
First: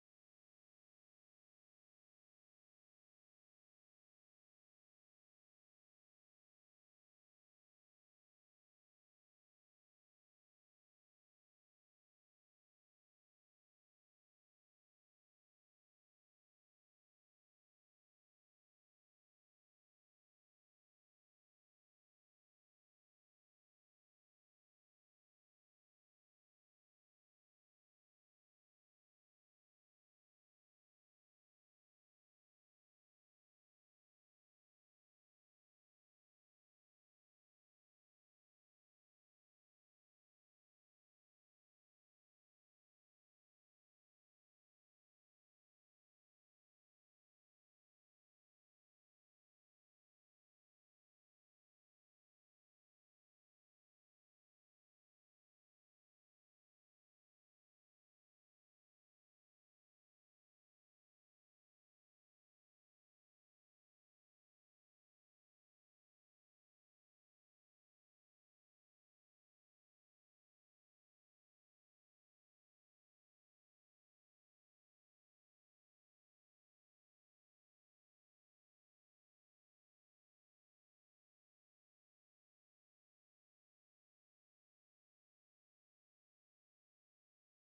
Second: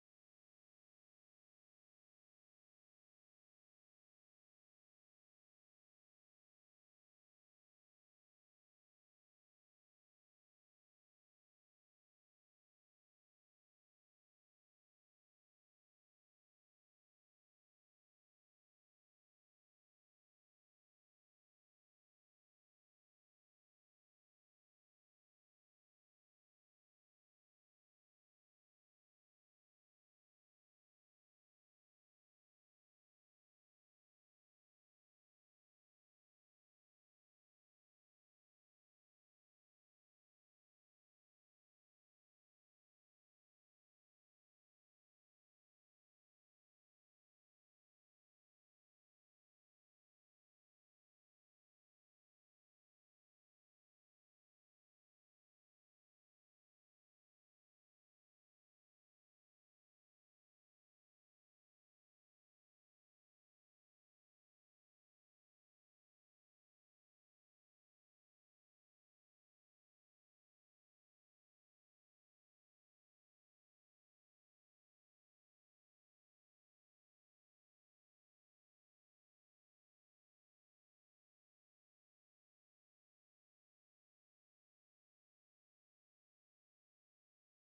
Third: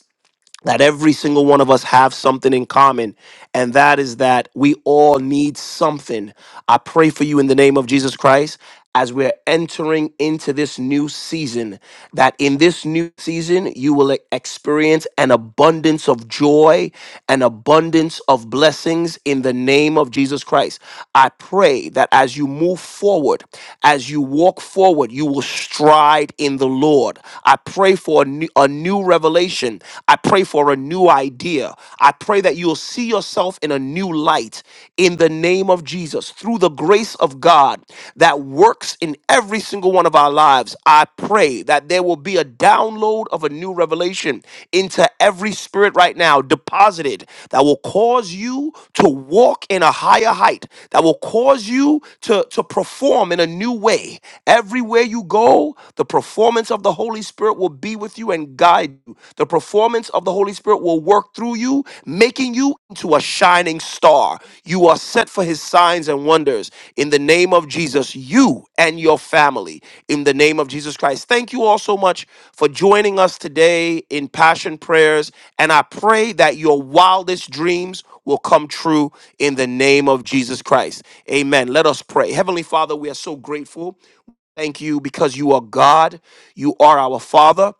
[SPEAKER 3] that every single one of us have something in common and that is that we all need something i pray for you in the name of jesus christ as we're entering into this new season that in this new season you will e- experience an abundance of joy an abundance of blessings in the name of jesus christ i pray that as you move forward as you walk forward you will stride in the lord i pray for a new, a new revelation. I pray for a new idea. I pray that you'll see yourself in a new light in the name of Jesus through the grace of God that works in every single one of our lives. I pray that there will be a download of a new revelation into every spirit right now deposited that will cause you to walk in a higher height, that will cause you to, to perform in a new way. Everywhere you go, the performance of the Holy Spirit will be with you and guide you. The performance of the Holy Spirit will work through you, making you into a shining star. You are set for his signs and wonders. In the name of Jesus, you and your family. In the name of Jesus Christ. Thank you all so much for joining us today in Passion Prayers. And I pray that your wildest dreams will come true in the name of Jesus Christ. Amen. Let us pray. Heavenly Father, we are so grateful. Thank you because you are God. You are our Father.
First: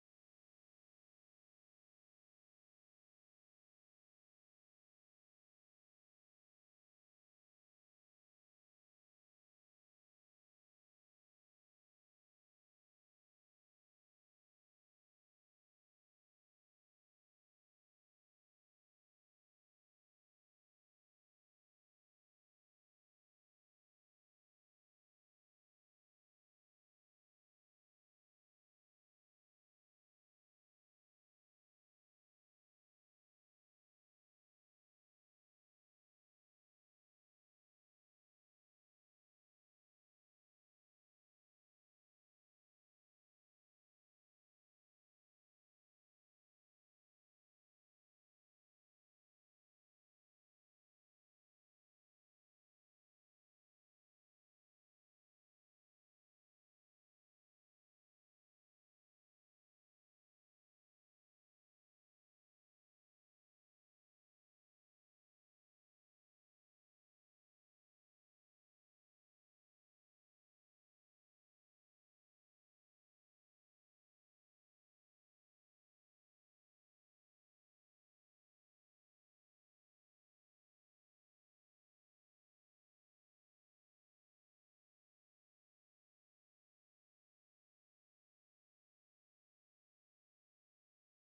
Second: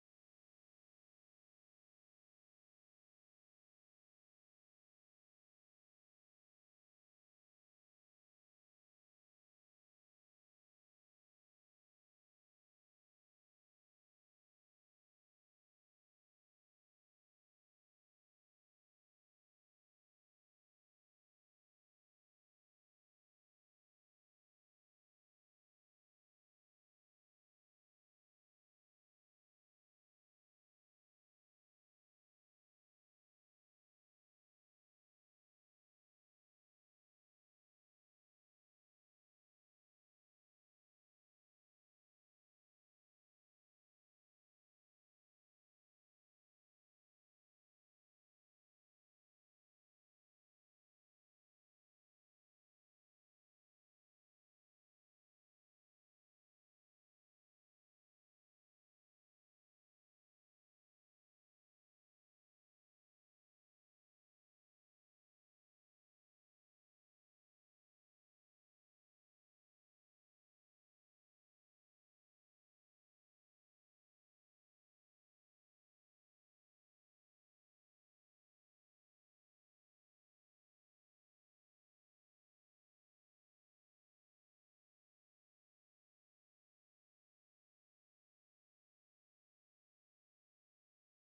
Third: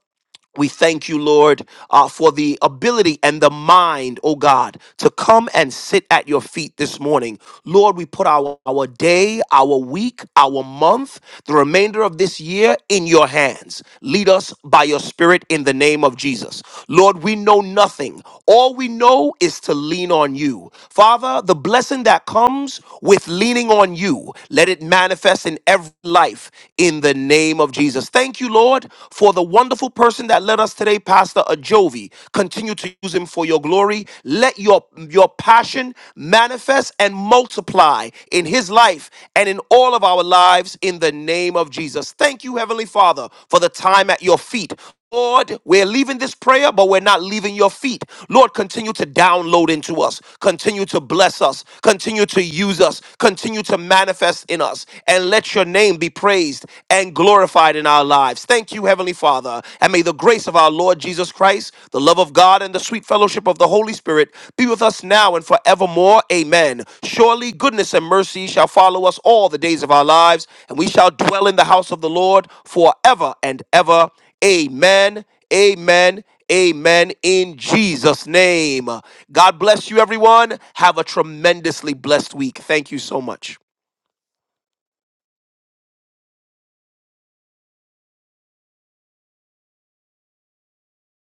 [SPEAKER 3] We thank you, Lord, uh, for the ability and the mind, oh God, to come and sit at your feet this morning. Lord, we put our, our day, our week, our month, the remainder of this year in your hands. Lead us by your spirit in the name of Jesus. Lord, we know nothing. All we know is to lean on you. Father, the blessing that comes with leaning on you, let it manifest in every life in the name of Jesus thank you, Lord, for the wonderful person that led us today, Pastor Ajovi. Continue to use him for your glory. Let your, your passion manifest and multiply in his life and in all of our lives in the name of Jesus. Thank you, Heavenly Father, for the time at your feet Lord, we're leaving this prayer, but we're not leaving your feet. Lord, continue to download into us, continue to bless us, continue to use us, continue to manifest in us, and let your name be praised and glorified in our lives. Thank you, Heavenly Father. And may the grace of our Lord Jesus Christ, the love of God, and the sweet fellowship of the Holy Spirit be with us now and forevermore. Amen. Surely goodness and mercy shall follow us all the days of our lives, and we shall dwell in the house of the Lord forever and ever. Amen. Amen. Amen. In Jesus' name. God bless you, everyone. Have a tremendously blessed week. Thank you so much.